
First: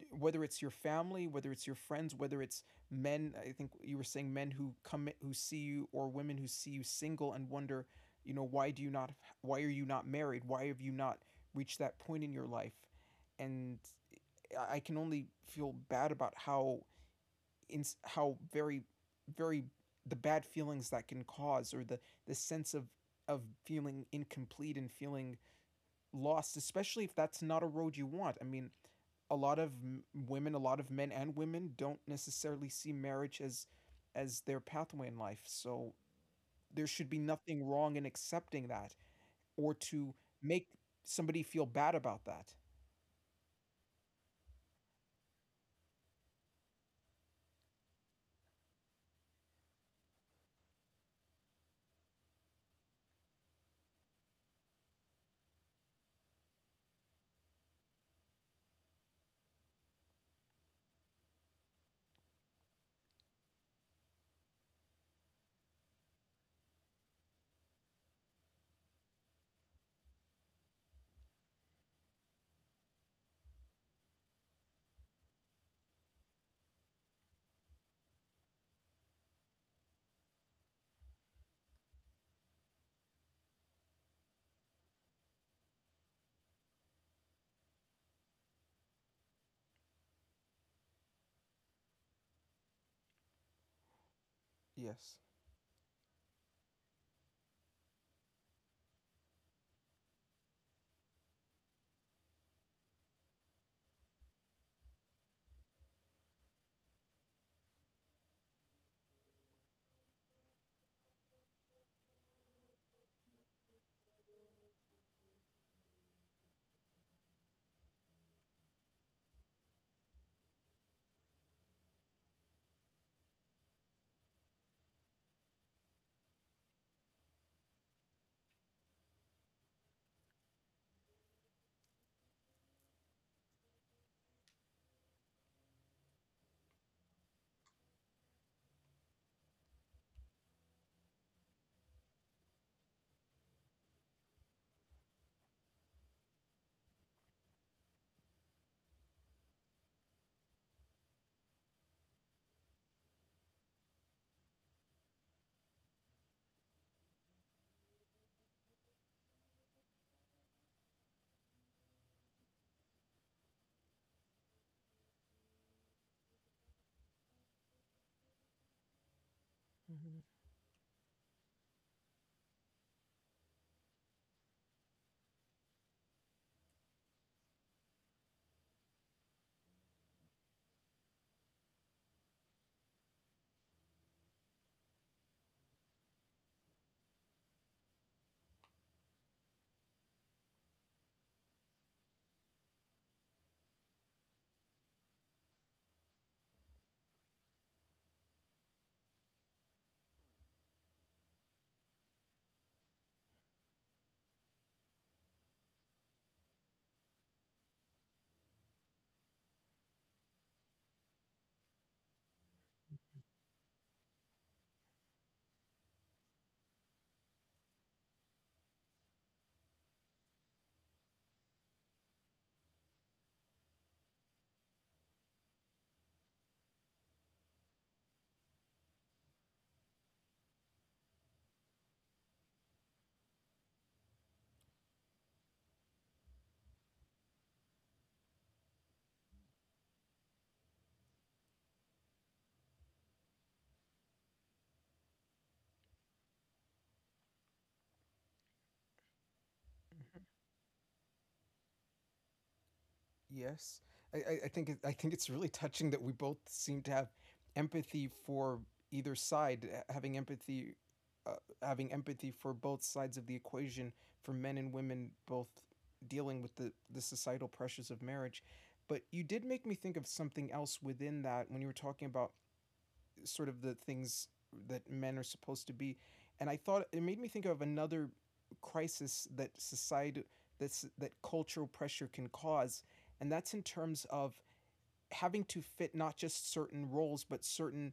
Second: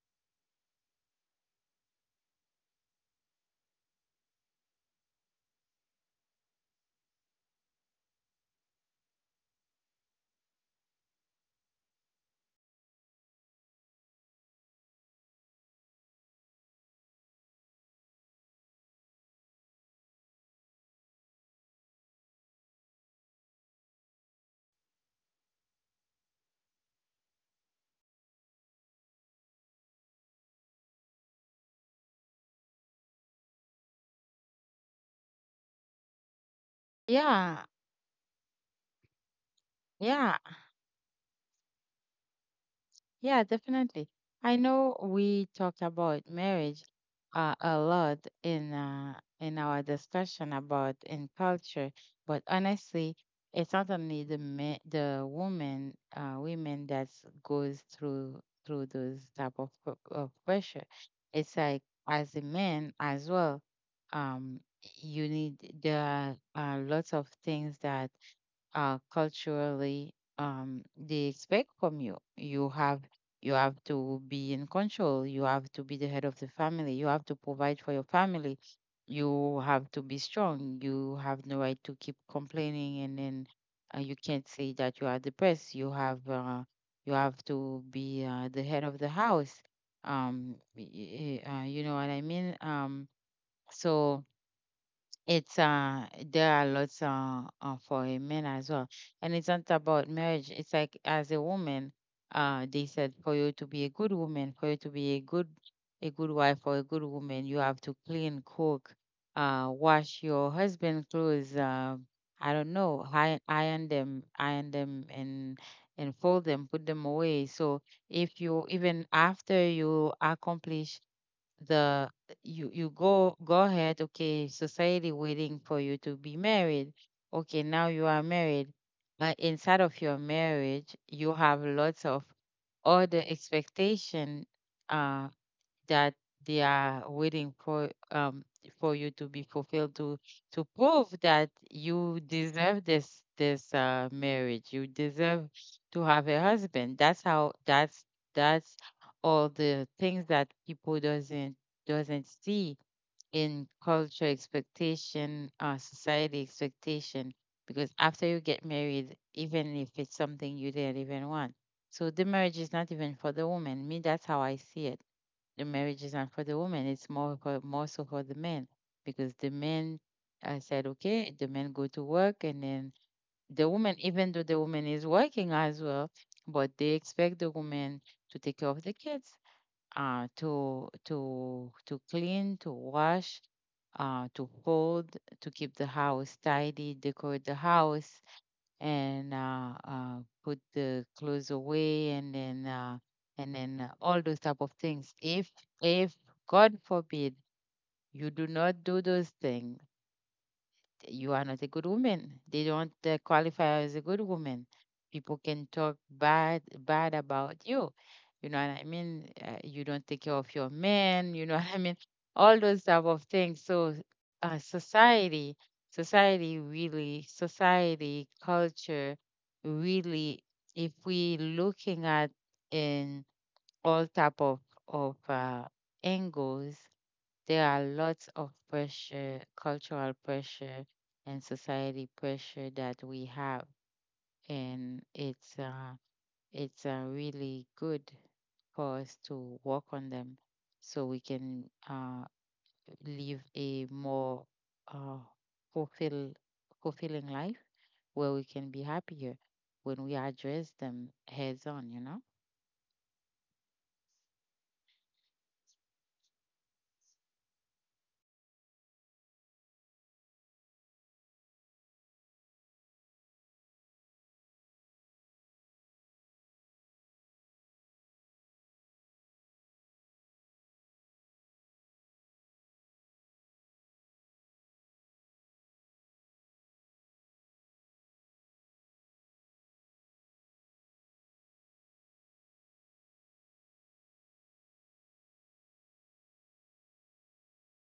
whether it's your family, whether it's your friends, whether it's men. I think you were saying men who come who see you, or women who see you single, and wonder, you know, why do you not? Why are you not married? Why have you not reached that point in your life? And I can only feel bad about how in how very very the bad feelings that can cause, or the the sense of of feeling incomplete and feeling lost, especially if that's not a road you want. I mean a lot of women, a lot of men and women don't necessarily see marriage as as their pathway in life, so there should be Yeah, nothing wrong in accepting that, or to yeah. make somebody feel bad about that. Yeah, definitely. I know we talked about marriage uh, a lot in uh, in our discussion about in culture, but honestly, it's not only the ma- the woman uh, women that goes through through those type of, p- of pressure. It's like as a man as well. Um, you need, there are uh, lots of things that uh, culturally um, they expect from you. You have, you have to be in control. You have to be the head of the family. You have to provide for your family. You have to be strong. You have no right to keep complaining, and then uh, you can't say that you are depressed. You have uh, you have to be uh, the head of the house. Um, y- y- uh, you know what I mean? Um, so Yes. it's uh there are lots uh, uh for a man as well. And it's not about marriage. It's like as a woman, uh they said, for you to be a good woman, for you to be a good, a good wife or a good woman, you have to clean, cook, uh wash your husband clothes, uh I don't know, iron iron them, iron them, and and fold them, put them away. So if you, even after you accomplish the, you you go go ahead, okay, society waiting for you to be married. Okay, now you are married, but inside of your marriage you have lots of other expectation, Uh that they are waiting for, um for you to be fulfilled, to to prove that you deserve this, this uh marriage, you deserve to have a husband. That's how that's that's all the things that people doesn't doesn't see in culture expectation, uh society expectation. Because after you get married, even if it's something you didn't even want, so the marriage is not even for the woman. Me, that's how I see it. The marriages aren't for the women. It's more for, more so for the men. Because the men, I said, okay, the men go to work, and then the woman, even though the woman is working as well, but they expect the woman to take care of the kids, uh, to to to clean, to wash, uh, to fold, to keep the house tidy, decorate the house, and uh, uh, put the clothes away, and then uh, and then uh, all those type of things. if if god forbid you do not do those things, you are not a good woman. They don't uh, qualify as a good woman. People can talk bad bad about you. You know what I mean? Uh, you don't take care of your men. You know [laughs] what I mean? All those type of things. So uh, society, society really, society culture really, if we looking at in all type of of uh, angles, there are lots of pressure, cultural pressure, and society pressure that we have, and it's uh, it's uh, really good for us to work on them, so we can uh, live a more uh, fulfill fulfilling life where we can be happier when we address them heads on. You know. Yes, I, I, I think it, I think it's really touching that we both seem to have empathy for either side, uh, having empathy, uh, having empathy for both sides of the equation, for men and women both dealing with the the societal pressures of marriage. But you did make me think of something else within that when you were talking about sort of the things that men are supposed to be. And I thought it made me think of another crisis that society that's that cultural pressure can cause, and that's in terms of having to fit not just certain roles but certain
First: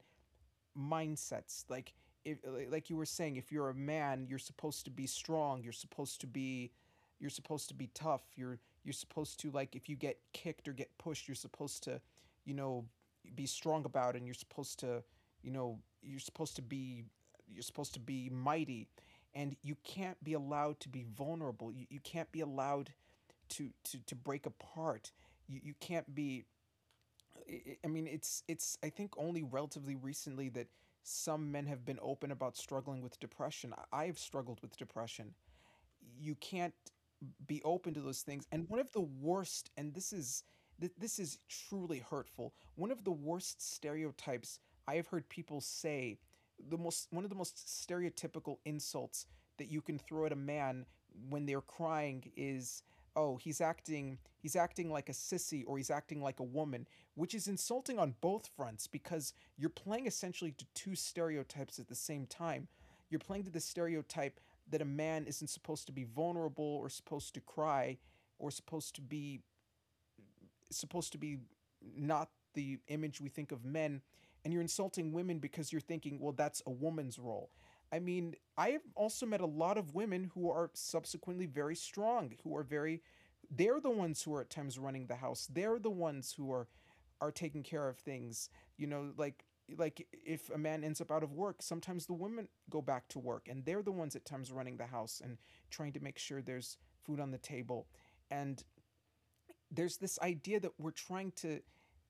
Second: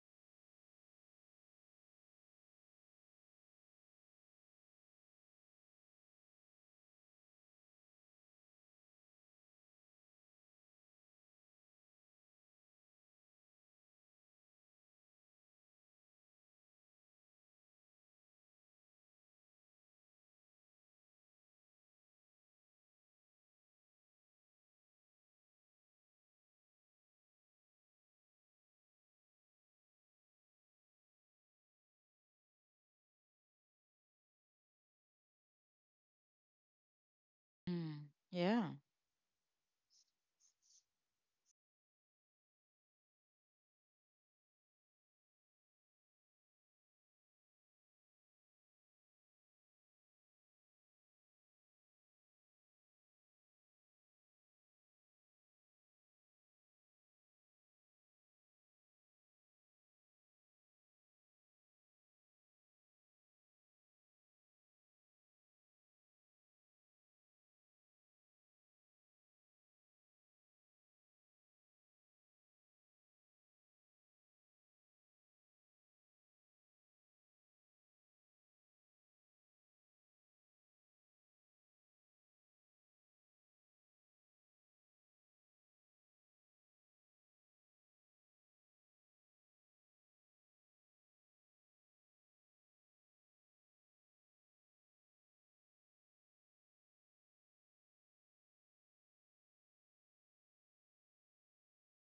mindsets. Like, if, like you were saying, if you're a man, you're supposed to be strong, you're supposed to be, you're supposed to be tough, you're you're supposed to, like, if you get kicked or get pushed, you're supposed to, you know, be strong about it, and you're supposed to, you know, you're supposed to be, you're supposed to be mighty, and you can't be allowed to be vulnerable. You, you can't be allowed to to to break apart. You, you can't be, I mean, it's it's I think only relatively recently that some men have been open about struggling with depression. I have struggled with depression. You can't be open to Mm, those things. And yeah, one of the worst, and this is th- this is truly hurtful. One of the worst stereotypes I have heard people say, the most one of the most stereotypical insults that you can throw at a man when they're crying is, "Oh, he's acting he's acting like a sissy, or he's acting like a woman," which is insulting on both fronts because you're playing essentially to two stereotypes at the same time. You're playing to the stereotype that a man isn't supposed to be vulnerable or supposed to cry or supposed to be, supposed to be, not the image we think of men. And you're insulting women because you're thinking, well, that's a woman's role. I mean, I have also met a lot of women who are subsequently very strong, who are very, they're the ones who are at times running the house, they're the ones who are are taking care of things. You know, like like if a man ends up out of work, sometimes the women go back to work and they're the ones at times running the house and trying to make sure there's food on the table. And there's this idea that we're trying to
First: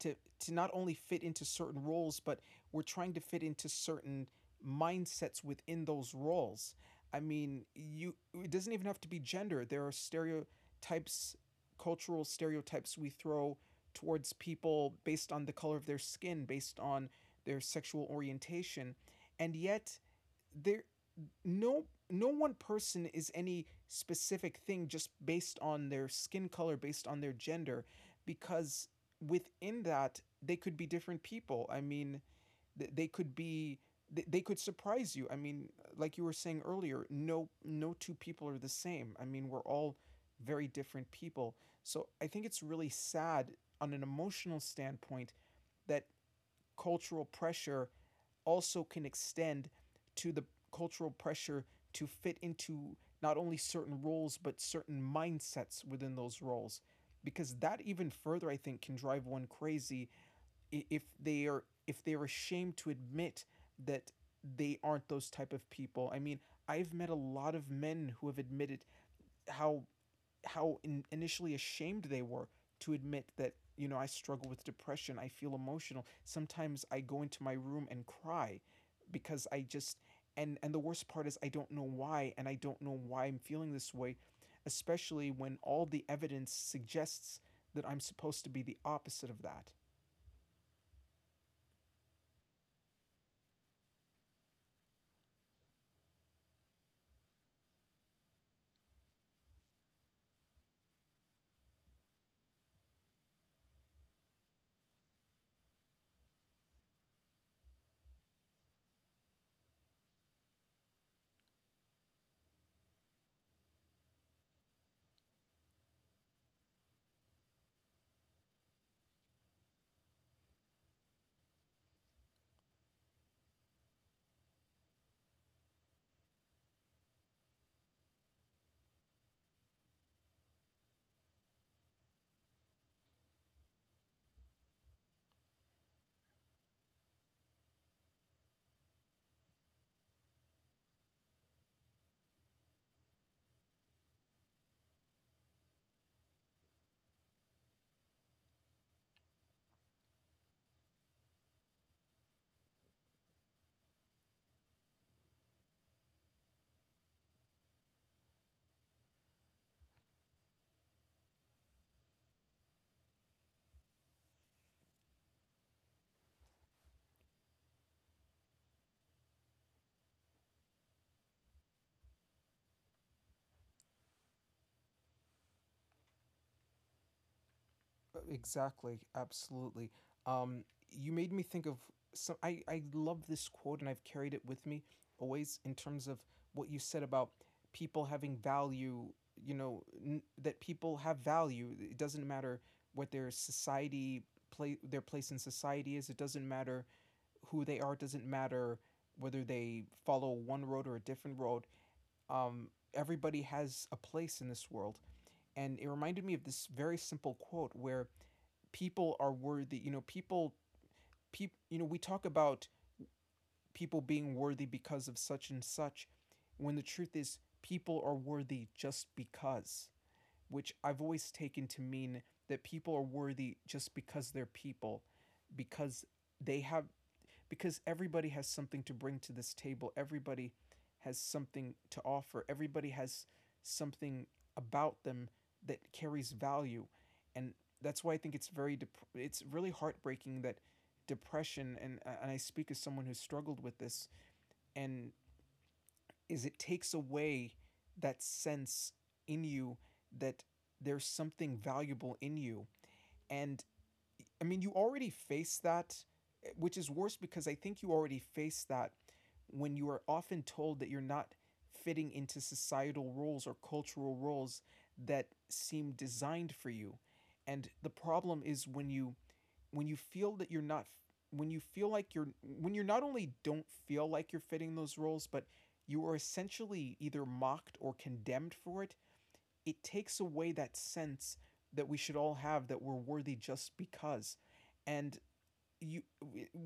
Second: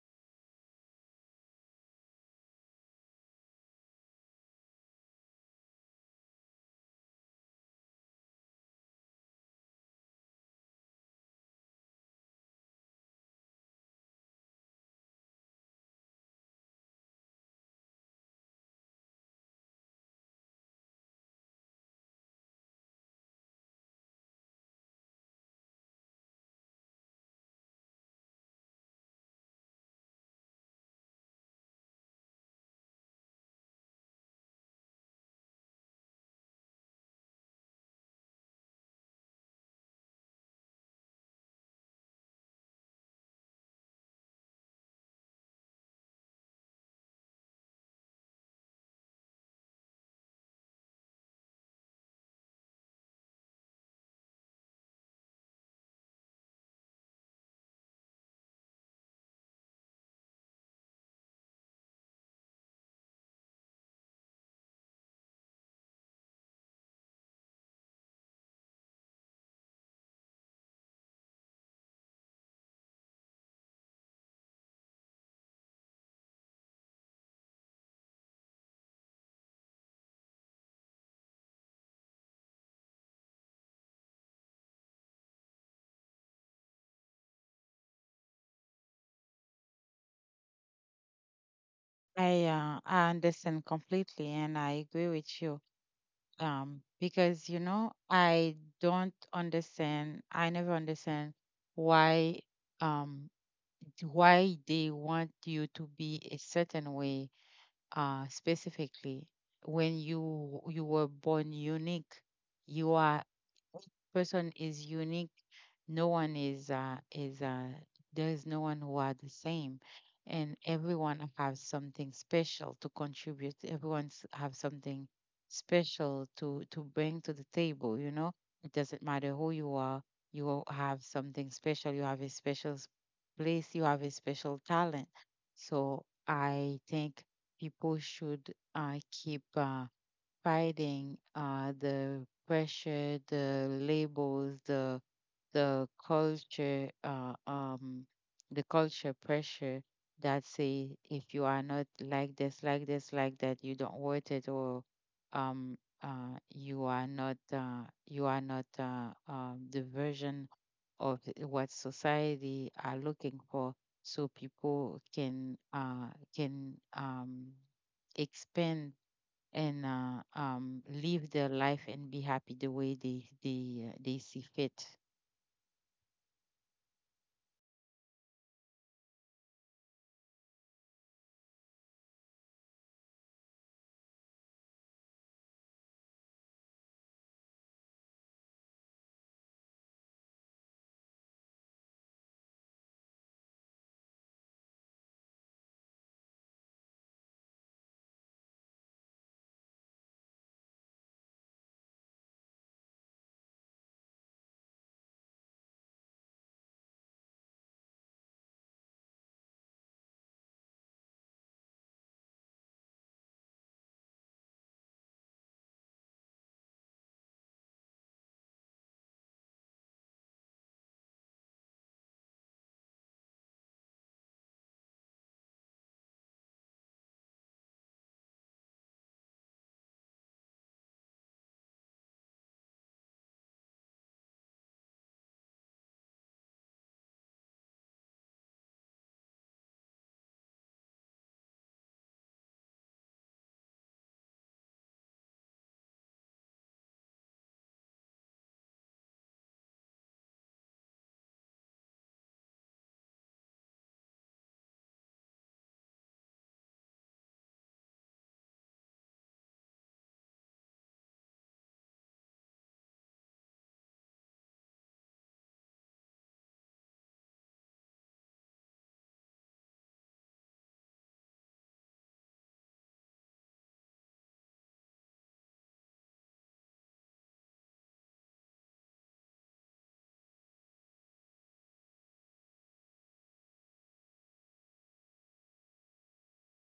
to to not only fit into certain roles but we're trying to fit into certain mindsets within those roles. I mean, you, it doesn't even have to be gender. There are stereotypes, cultural stereotypes, we throw towards people based on the color of their skin, based on their sexual orientation. And yet, there, no no one person is any specific thing just based on their skin color, based on their gender, because within that they could be different people. I mean, th- they could be, th- they could surprise you. I mean, like you were saying earlier, no no two people are the same. I mean, we're all very different people. So I think it's really sad, on an emotional standpoint, that cultural pressure also can extend to the cultural pressure to fit into not only certain roles but certain mindsets within those roles, because that even further, I think, can drive one crazy if they are, if they're ashamed to admit that they aren't those type of people. I mean, I've met a lot of men who have admitted how, how in, initially ashamed they were to admit that, you know, I struggle with depression, I feel emotional. Sometimes I go into my room and cry because I just, and and the worst part is I don't know why, and I don't know why I'm feeling this way, especially when all the evidence suggests that I'm supposed to be the opposite of that. I uh, I understand completely, and I agree with you. Um, because you know I don't understand, I never understand why, um, why they want you to be a certain way uh, specifically when you you were born unique. You are, person is unique. No one is uh, is uh, there is no one who are the same, and everyone has something special to contribute. Everyone's have something special to to bring to the table. You know, it doesn't matter who you are, you will have something special. You have a special s- place. You have a special talent. So I think people should uh, keep. Uh, fighting uh, the pressure, the labels, the the culture, uh, um, the culture pressure that say if you are not like this, like this, like that, you don't worth it, or um, uh, you are not, uh, you are not uh, um, the version of what society are looking for. So people can uh, can um, expand and uh, um, live their life and be happy the way they they uh, they see fit. Exactly, absolutely. Um, you made me think of some. I I love this quote, and I've carried it with me always in terms of what you said about people having value. You know, n- that people have value. It doesn't matter what their society play their place in society is. It doesn't matter who they are. It doesn't matter whether they follow one road or a different road. Um, Everybody has a place in this world, and it reminded me of this very simple quote where people are worthy. You know, people, people, you know, we talk about people being worthy because of such and such, when the truth is people are worthy just because. Which I've always taken to mean that people are worthy just because they're people, because they have, because everybody has something to bring to this table. Everybody has something to offer. Everybody has something about them that carries value. And that's why I think it's very dep- it's really heartbreaking that depression, and uh, and I speak as someone who's struggled with this, and is it takes away that sense in you that there's something valuable in you. And I mean, you already face that, eh, which is worse because I think you already face that when you are often told that you're not fitting into societal roles or cultural roles that seem designed for you. And the problem is when you, when you feel that you're not, when you feel like you're, when you not only don't feel like you're fitting those roles, but you are essentially either mocked or condemned for it, it takes away that sense that we should all have that we're worthy just because. And you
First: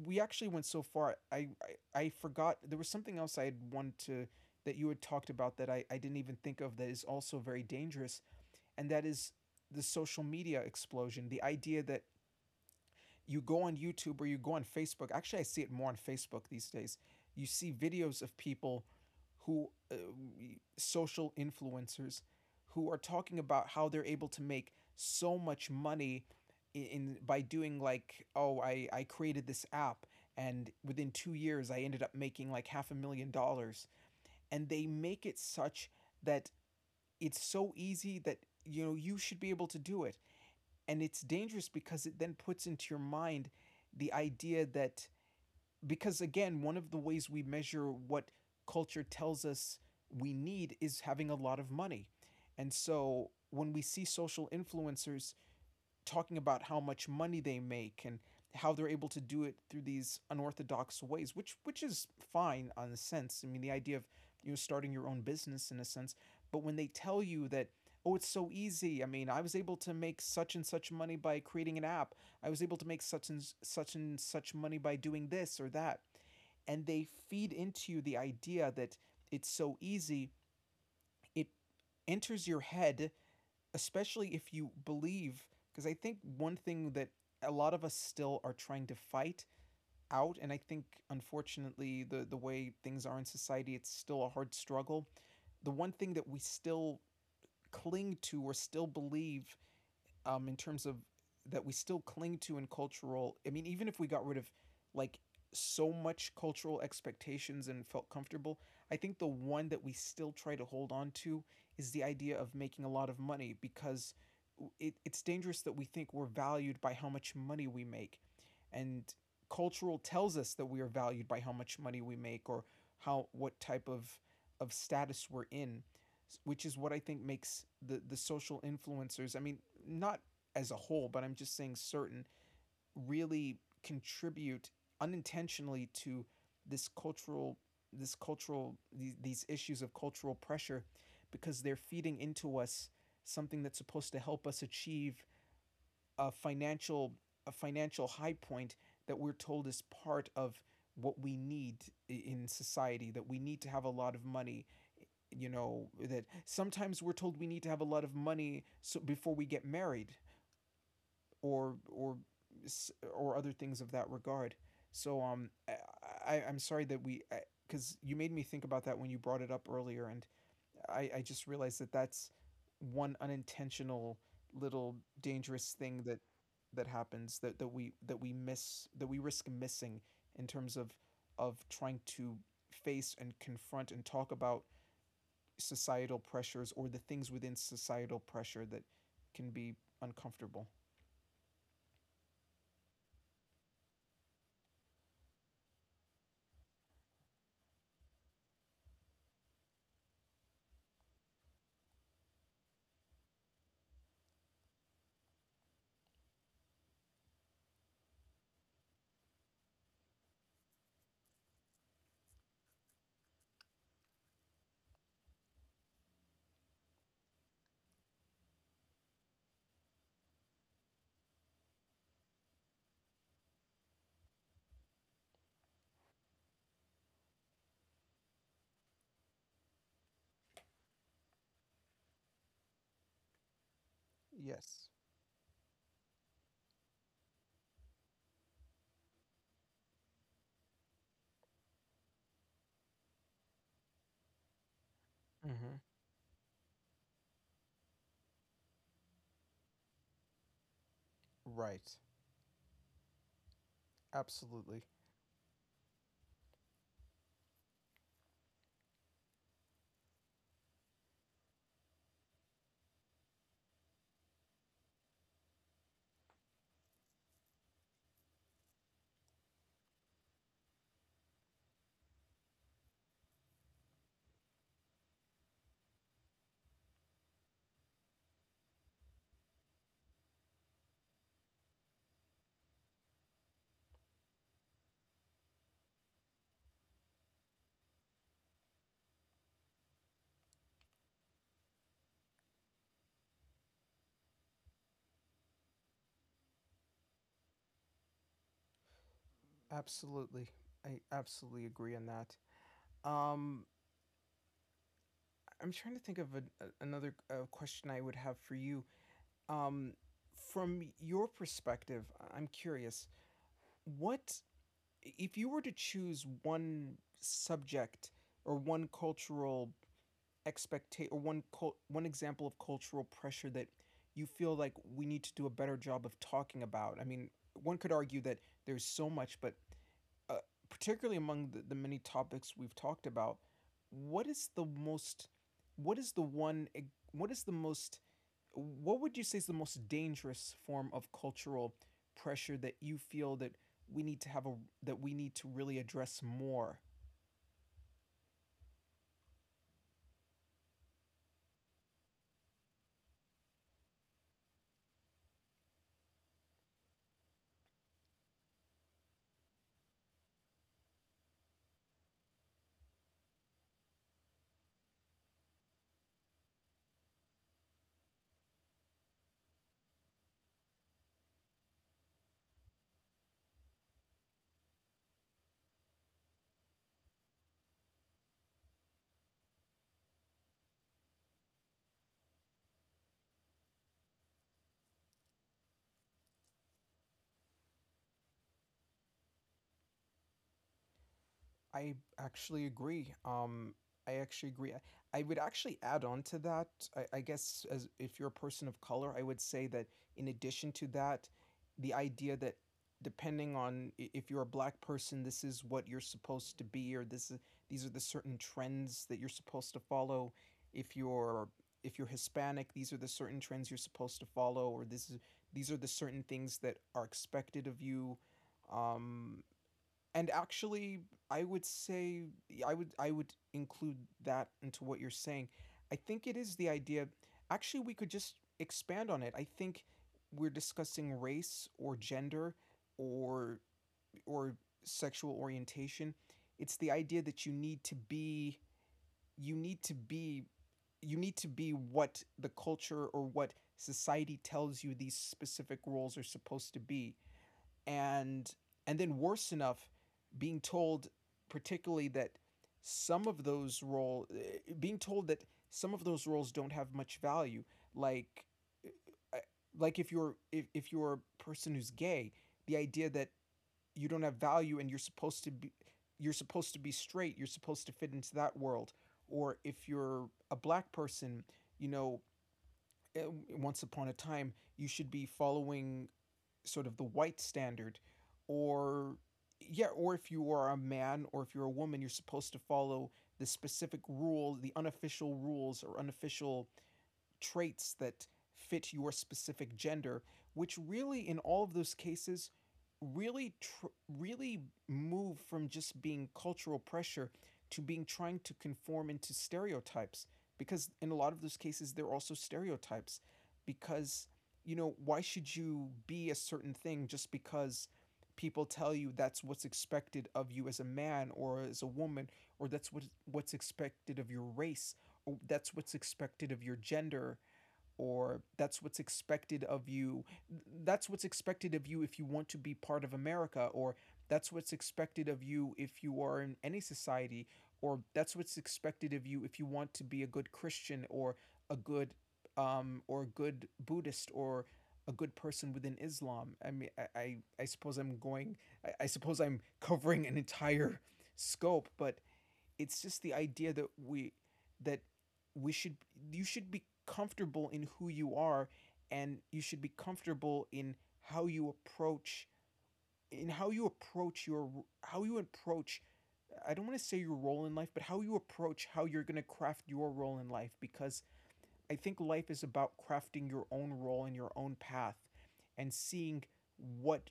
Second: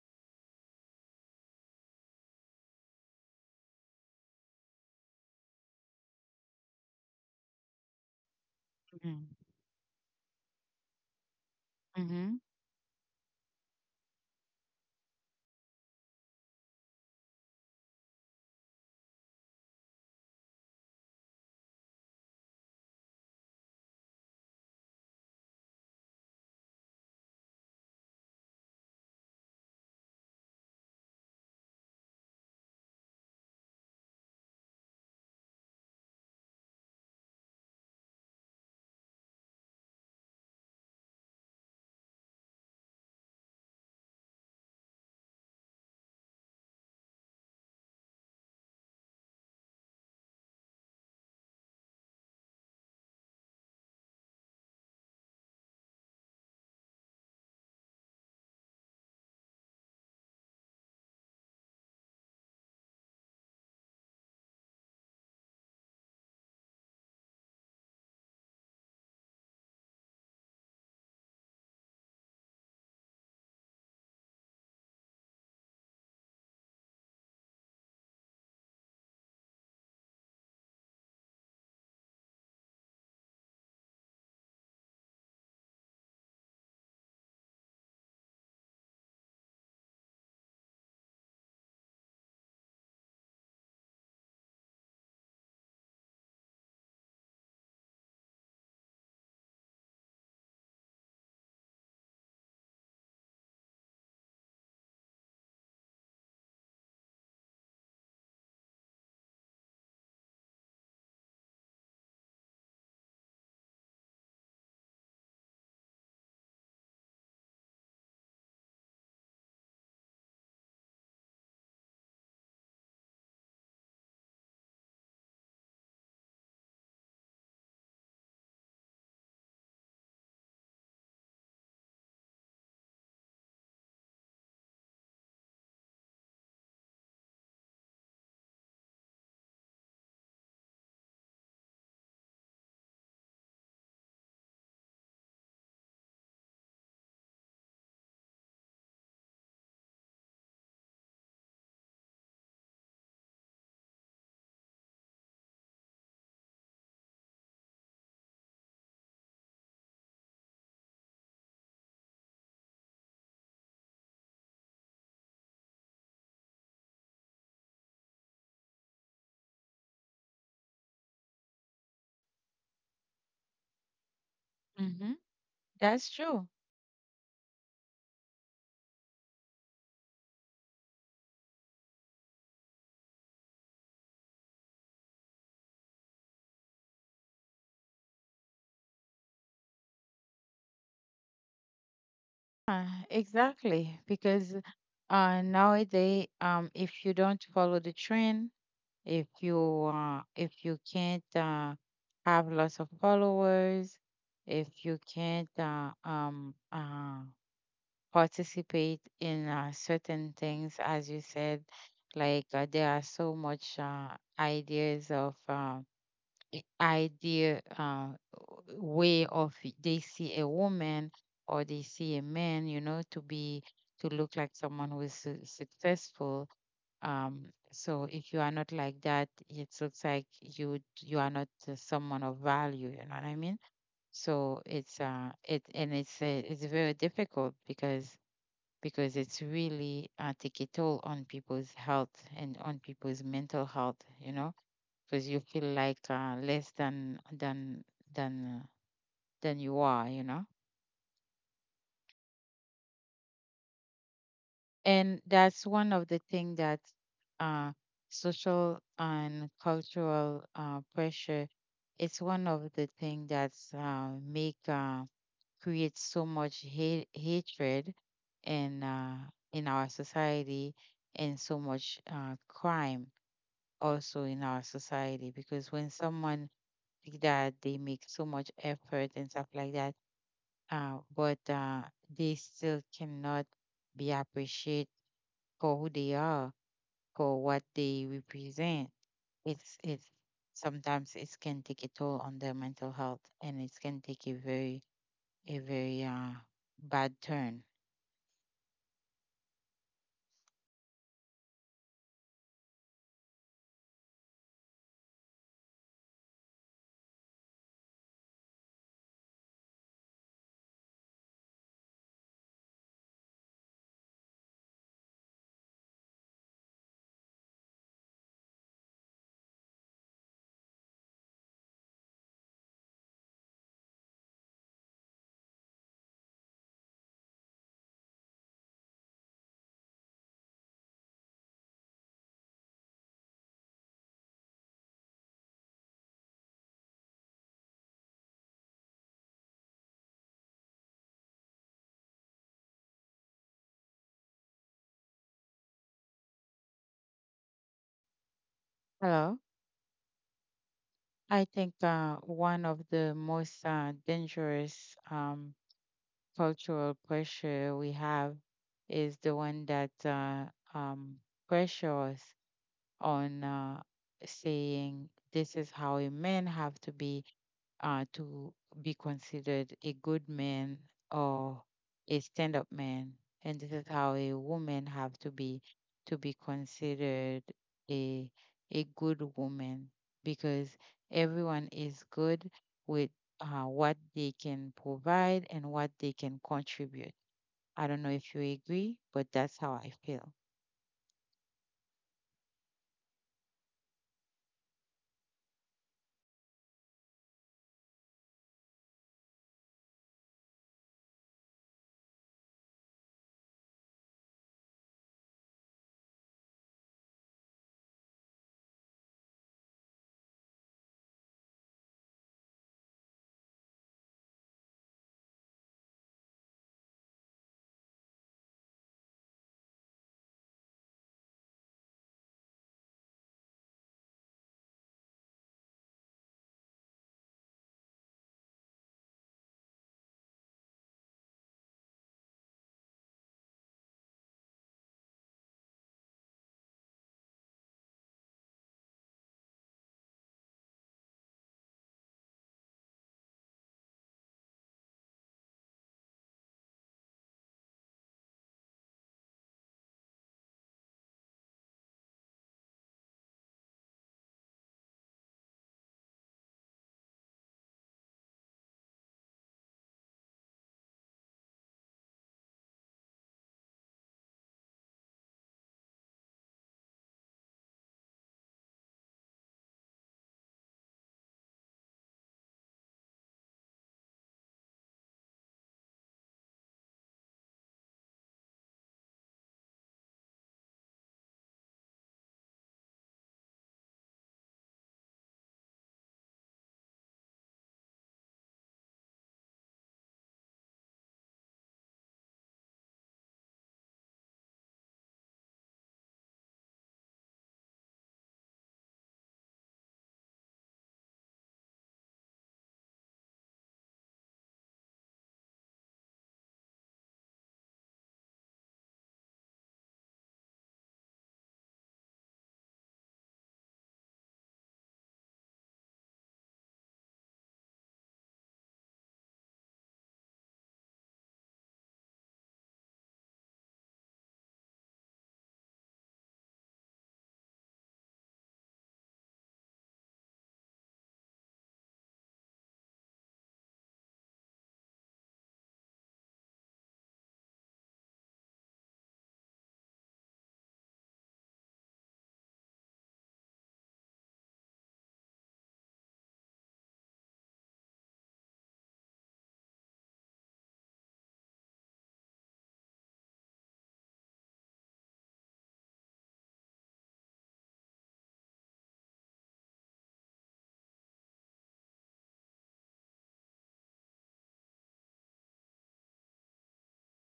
we- actually went so far, i i, I forgot there was something else I had wanted to, that you had talked about that I, I didn't even think of, that is also very dangerous. And that is the social media explosion, the idea that Mm-hmm. you go on YouTube or you go on Facebook. Actually, I see it more on Facebook these days. You see videos of people who uh, social influencers who are talking about how they're able to make so much money in, in by doing, like, oh, I I created this app, and within two years I ended up making like half a million dollars, and they make it such that it's so easy that, you know, you should be able to do it. And it's dangerous because it then puts into your mind the idea that, because again, one of the ways we measure what culture tells us we need is having a lot of money. And so when we see social influencers talking about how much money they make and how they're able to do it through these unorthodox ways, which which is fine on a sense. I mean, the idea of, you know, starting your own business in a sense, but when they tell you that, oh, it's so easy, I mean, I was able to make such and such money by creating an app, I was able to make such and such and such money by doing this or that, and they feed into you the idea that it's so easy, it enters your head, especially if you believe, because I think one thing that a lot of us still are trying to fight out, and I think unfortunately the the way things are in society, it's still a hard struggle. The one thing that we still cling to or still believe, um, in terms of, that we still cling to in cultural, I mean, even if we got rid of, like, so much cultural expectations and felt comfortable, I think the one that we still try to hold on to is the idea of making a lot of money, because it, it's dangerous that we think we're valued by how much money we make. And cultural tells us that we are valued by how much money we make, or how, what type of of status we're in, which is what I think makes the the social influencers. I mean, not as a whole, but I'm just saying certain really contribute unintentionally to this cultural this cultural these, these issues of cultural pressure because they're feeding into us something that's supposed to help us achieve a financial a financial high point that we're told is part of what we need in society, that we need to have a lot of money. You know, that sometimes we're told we need to have a lot of money so before we get married, or or or other things of that regard. so um i, I i'm sorry that we, because you made me think about that when you brought it up earlier. And i i just realized that that's one unintentional little Mm-hmm. dangerous thing That's that true. that happens, that that we that we miss, that we risk missing in terms of of trying to face and confront and talk about societal pressures, or the things within societal pressure that can be uncomfortable. Uh, exactly. Because uh, nowadays, um, if you don't follow the trend, if you uh, if you can't uh, have lots of followers, if you can't uh, um, uh, participate in uh, certain things, as you said. Like uh, there are so much uh, ideas of uh, i- idea uh, w- way of they see a woman or they see a man, you know, to be to look like someone who is su- successful. Um, so if you are not like that, it looks like you you are not uh, someone of value. You know what I mean? So Yes. it's uh it and it's uh, it's very difficult because because it's really uh, take a toll on people's health and on people's mental health. You know, because you feel Mm-hmm. like uh, less than than than than you are. You know, Right. Absolutely. and that's one of the thing that uh, social and cultural uh, pressure. It's one of the thing that's uh, make uh, create so much hate, hatred in uh, in our society and so much uh, crime also in our society because when someone like that they make so much effort and stuff like that uh, but uh, they still cannot be appreciated for who they are for what they represent. it's it's sometimes it can take a toll on their mental health and it can take a very a very uh, bad turn. Absolutely. I absolutely agree on that. Um, I'm trying to think of a, a- another uh, question I would have for you. Um, from your perspective, I- I'm curious, what, if you were to choose one subject or one cultural expectation or one cult one example of cultural pressure that you feel like we need to do a better job of talking about? I mean, one could argue that there's so much, but uh, particularly among the, the many topics we've talked about, what is the most what is the one ex- what is the most what would you say is the most dangerous form of cultural pressure that you feel that we need to have a that we need to really address more? Hello. I think uh, one of the most uh, dangerous um, cultural pressure we have is the one that uh, um, pressure on uh, saying this is how a man have to be uh, to be considered a good man or a stand-up man. And this is how a woman have to be to be considered a a good woman because everyone is good with uh, what they can provide and what they can contribute. I don't know if you agree, but that's how I feel. I actually agree. Um, I actually agree. I I would actually add on to that. I, I guess, as if you're a person of color, I would say that in addition to that, the idea that depending on i- if you're a black person, this is what you're supposed to be, or this is these are the certain trends that you're supposed to follow. If you're if you're Hispanic, these are the certain trends you're supposed to follow, or this is these are the certain things that are expected of you. Um, and actually, I would say yeah, i would I would include that into what you're saying. I think it is the idea, actually we could just expand on it. I think, we're discussing race or gender or or sexual orientation, it's the idea that you need to be you need to be you need to be what the culture or what society tells you these specific roles are supposed to be. And and then worse enough, being told, particularly, that some of those role eh, being told that some of those roles don't have much value. like eh, like if you're if, if you're a person who's gay, the idea that you don't have value and you're supposed to be you're supposed to be straight, you're supposed to fit into that world. Or if you're a black person, you know, eh, once upon a time you should be following sort of the white standard. Or Yeah, or if you are a man, or if you're a woman, you're supposed to follow the specific rules, the unofficial rules or unofficial traits that fit your specific gender, which really, in all of those cases, really, tr- really move from just being cultural pressure to being trying to conform into stereotypes. Because in a lot of those cases, they're also stereotypes. Because, you know, why should you be a certain thing just because people tell you that's what's expected of you as a man or as a woman, or that's what what's expected of your race, that's what's expected of your gender, or that's what's expected of you that's what's expected of you if you want to be part of America, or that's what's expected of you if you are in any society, or that's what's expected of you if you want to be a good Christian, or a good um or a good Buddhist, or a good person within Islam. I mean, I, I, I suppose I'm going, I, I suppose I'm covering an entire scope, but it's just the idea that we that we should, you should be comfortable in who you are, and you should be comfortable in how you approach in how you approach your how you approach, I don't want to say your role in life, but how you approach how you're going to craft your role in life. Because I think life is about crafting your own role and your own path, and seeing what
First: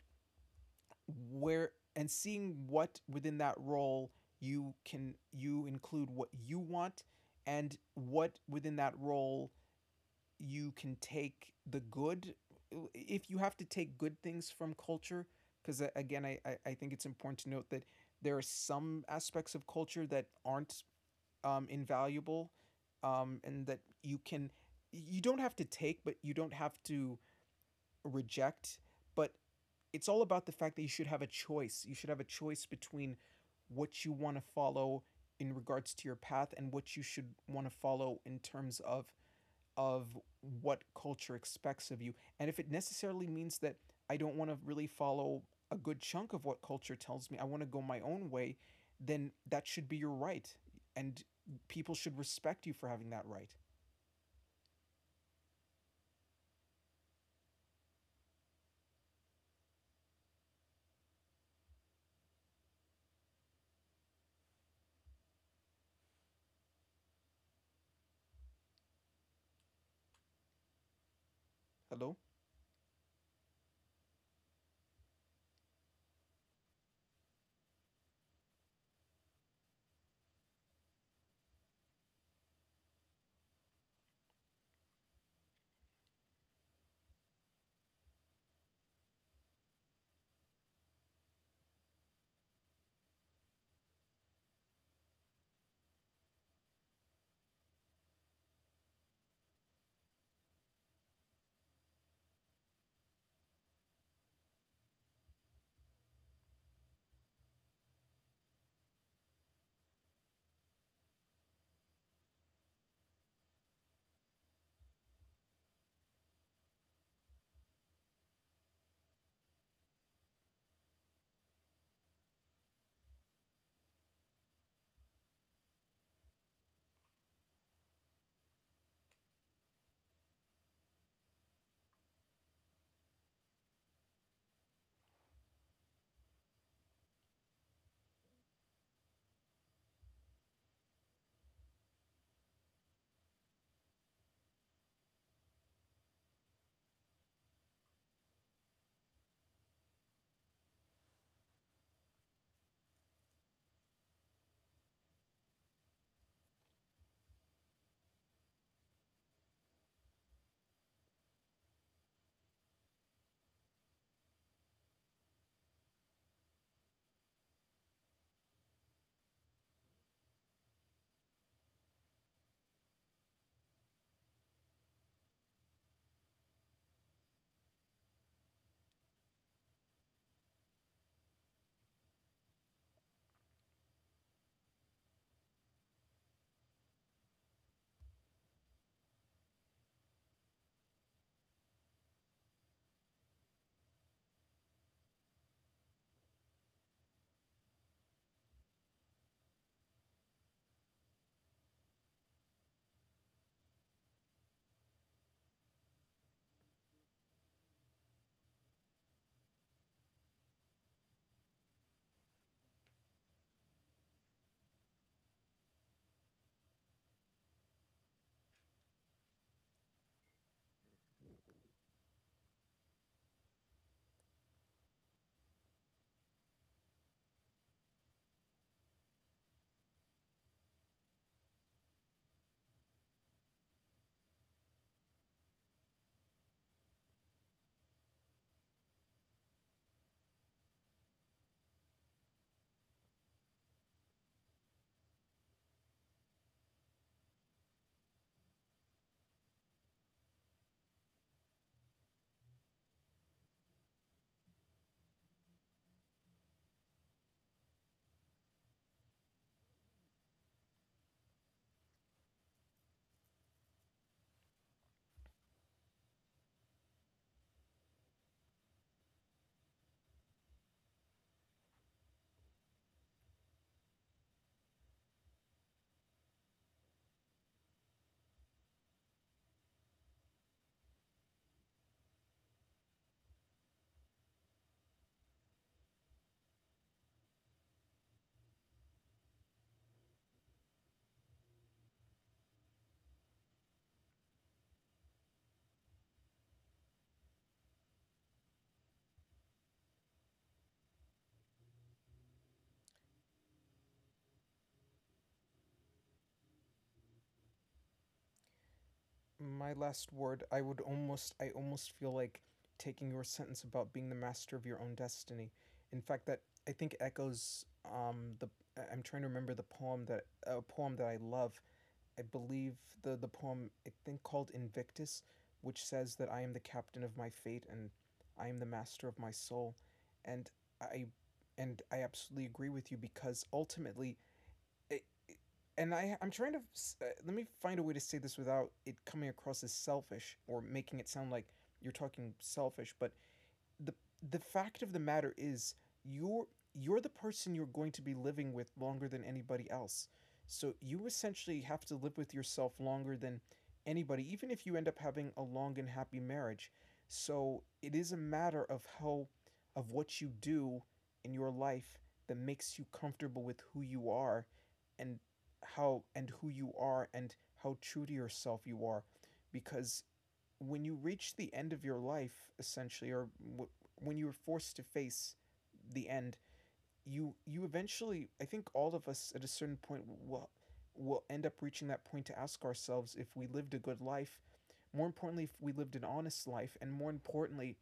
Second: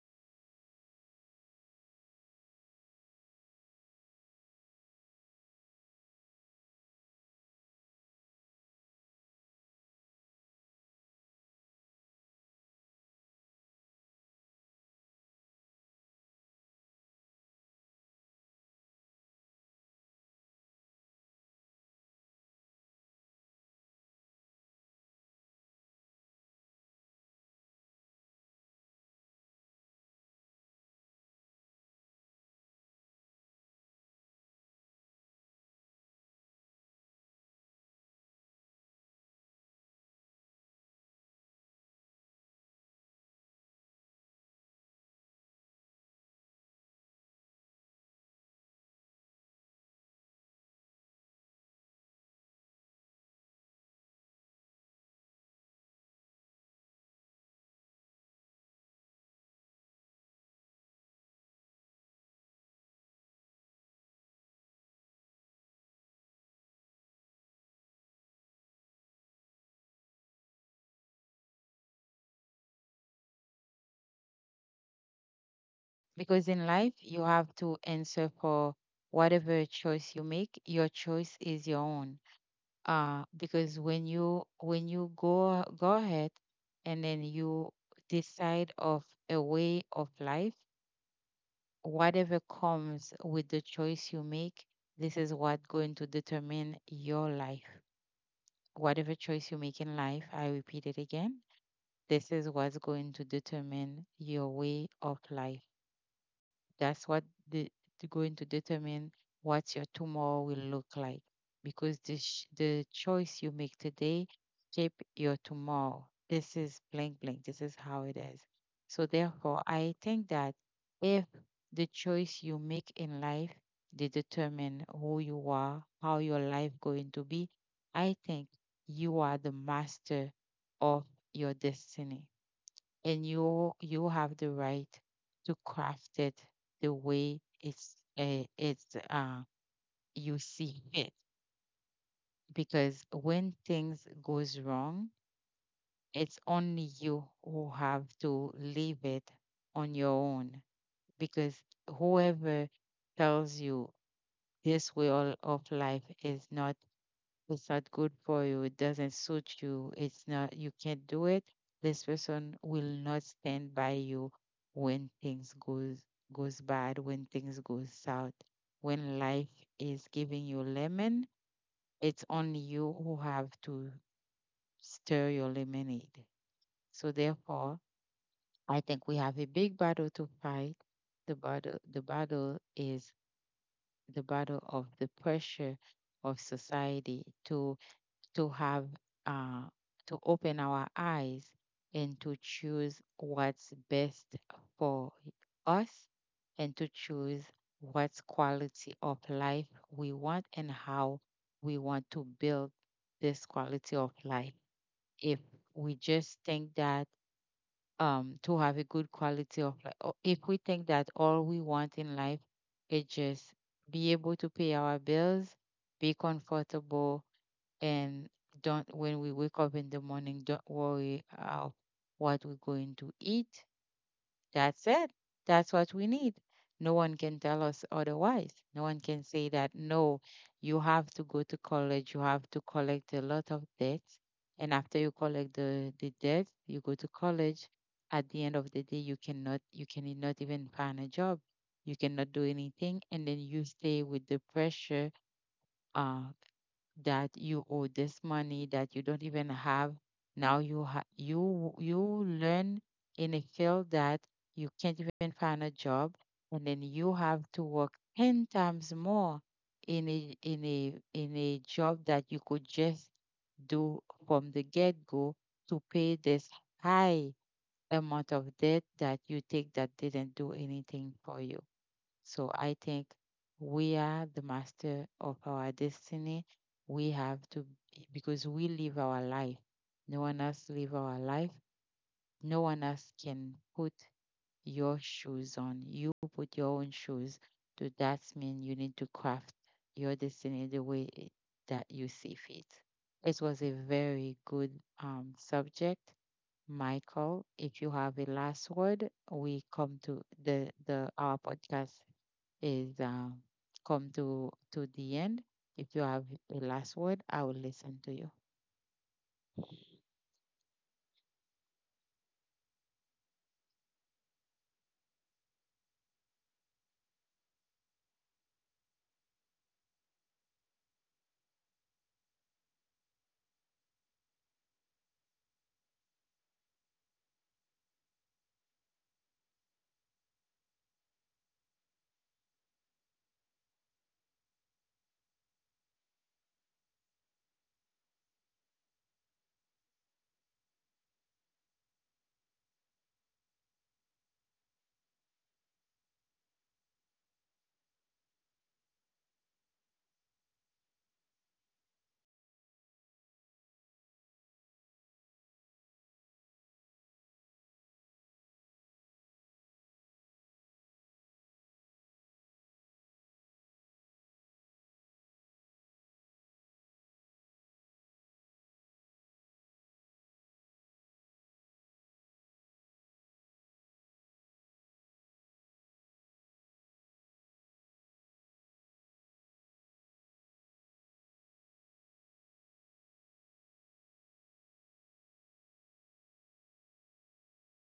where and seeing what within that role you can, you include what you want, and what within that role you can take the good, if you have to take good things from culture. Because again, I, I think it's important to note that there are some aspects of culture that aren't, um, invaluable, um, and that you can, you don't have to take, but you don't have to reject. But it's all about the fact that you should have a choice. You should have a choice between what you want to follow in regards to your path, and what you should want to follow in terms of of what culture expects of you. And if it necessarily means that I don't want to really follow a good chunk of what culture tells me, I want to go my own way, then that should be your right. And people should respect you for having that right. Hello? Because in life, you have to answer for whatever choice you make. Your choice is your own uh because when you when you go go ahead and then you decide of a way of life, whatever comes with the choice you make, this is what going to determine your life. Whatever choice you make in life, I repeat it again, this is what's going to determine your way of life. That's what the to going to determine what your tomorrow will look like because the sh- the choice you make today shape your tomorrow. This is blank blank. This is how it is. So therefore, I think that if the choice you make in life, they determine who you are, how your life going to be, I think you are the master of your destiny and you you have the right to craft it the way it's uh, it's uh, you see [laughs] fit, because when things goes wrong, it's only you who have to leave it on your own, because whoever tells you this way all of life is not, it's not good for you, it doesn't suit you, it's not, you can't do it, this person will not stand by you when things goes goes bad, when things goes south. When life is giving you lemon, it's only you who have to stir your lemonade. So therefore, I think we have a big battle to fight. The battle the battle is the battle of the pressure of society to to have uh, to open our eyes and to choose what's best for us and to choose what's quality of life we want and how we want to build this quality of life. If we just think that um to have a good quality of life, or if we think that all we want in life is just be able to pay our bills, be comfortable, and don't, when we wake up in the morning, don't worry about what we're going to eat, that's it, that's what we need. No one can tell us otherwise, no one can say that no, you have to go to college, you have to collect a lot of debts, and after you collect the the debt you go to college, at the end of the day you cannot you cannot even find a job, you cannot do anything, and then you stay with the pressure uh, that you owe this money that you don't even have. Now you ha- you you learn in a field that you can't even find a job, and then you have to work ten times more in a in a in a job that you could just do from the get-go to pay this high amount of debt that you take that didn't do anything for you. So I think we are the master of our destiny. We have to, because we live our life. No one else live our life. No one else can put your shoes on. You put your own shoes. So that means you need to craft your destiny the way it- that you see fit. It was a very good um, subject. Michael, if you have a last word, we come to the, the our podcast is um, come to to the end. If you have a last word, I will listen to you. My last word, I would almost I almost feel like taking your sentence about being the master of your own destiny. In fact, that I think echoes um the, I- am trying to remember the poem, that a poem that I love. I believe the the poem, I think, called Invictus, which says that I am the captain of my fate, and I am the master of my soul. And I and I absolutely agree with you, because ultimately, and I, I'm trying to, uh, let me find a way to say this without it coming across as selfish or making it sound like you're talking selfish, but the the fact of the matter is, you're you're the person you're going to be living with longer than anybody else. So you essentially have to live with yourself longer than anybody, even if you end up having a long and happy marriage. So it is a matter of how, of what you do in your life that makes you comfortable with who you are, and how and who you are, and how true to yourself you are. Because when you reach the end of your life, essentially, or w- when you're forced to face the end, you you eventually, I think all of us at a certain point will will end up reaching that point, to ask ourselves if we lived a good life, more importantly if we lived an honest life, and more importantly,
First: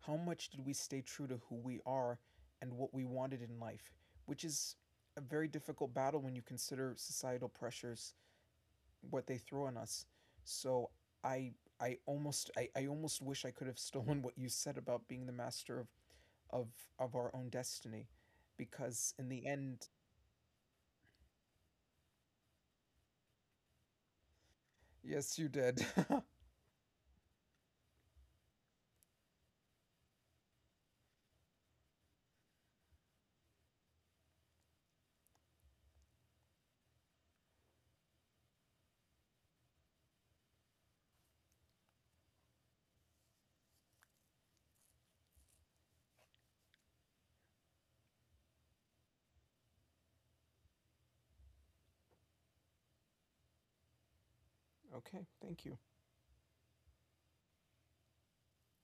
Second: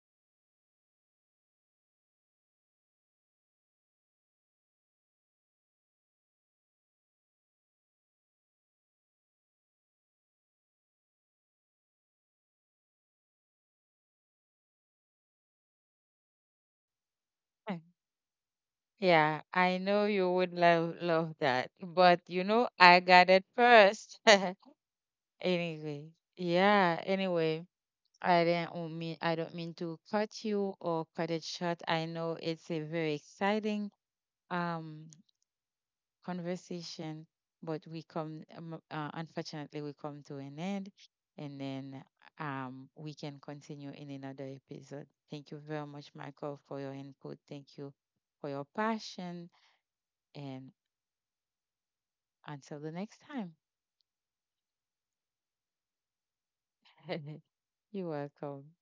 how much did we stay true to who we are and what we wanted in life, which is a very difficult battle when you consider societal pressures, what they throw on us. So I I almost, I, I almost wish I could have [laughs] stolen what you said about being the master of of of our own destiny, [laughs] because in Yeah, the I end, know you would love love that, but you know I got it first. [laughs] yes you did. Anyway, yeah, anyway, I didn't w- mean I don't mean to cut you or cut it short. I know it's a very exciting um conversation, but we come, um, uh, unfortunately, we come to an end, and then um, we can continue in another episode. Thank you very much, Michael, for your input. Thank you for your passion, and until the next time. [laughs] Okay, thank you. [laughs] You're welcome.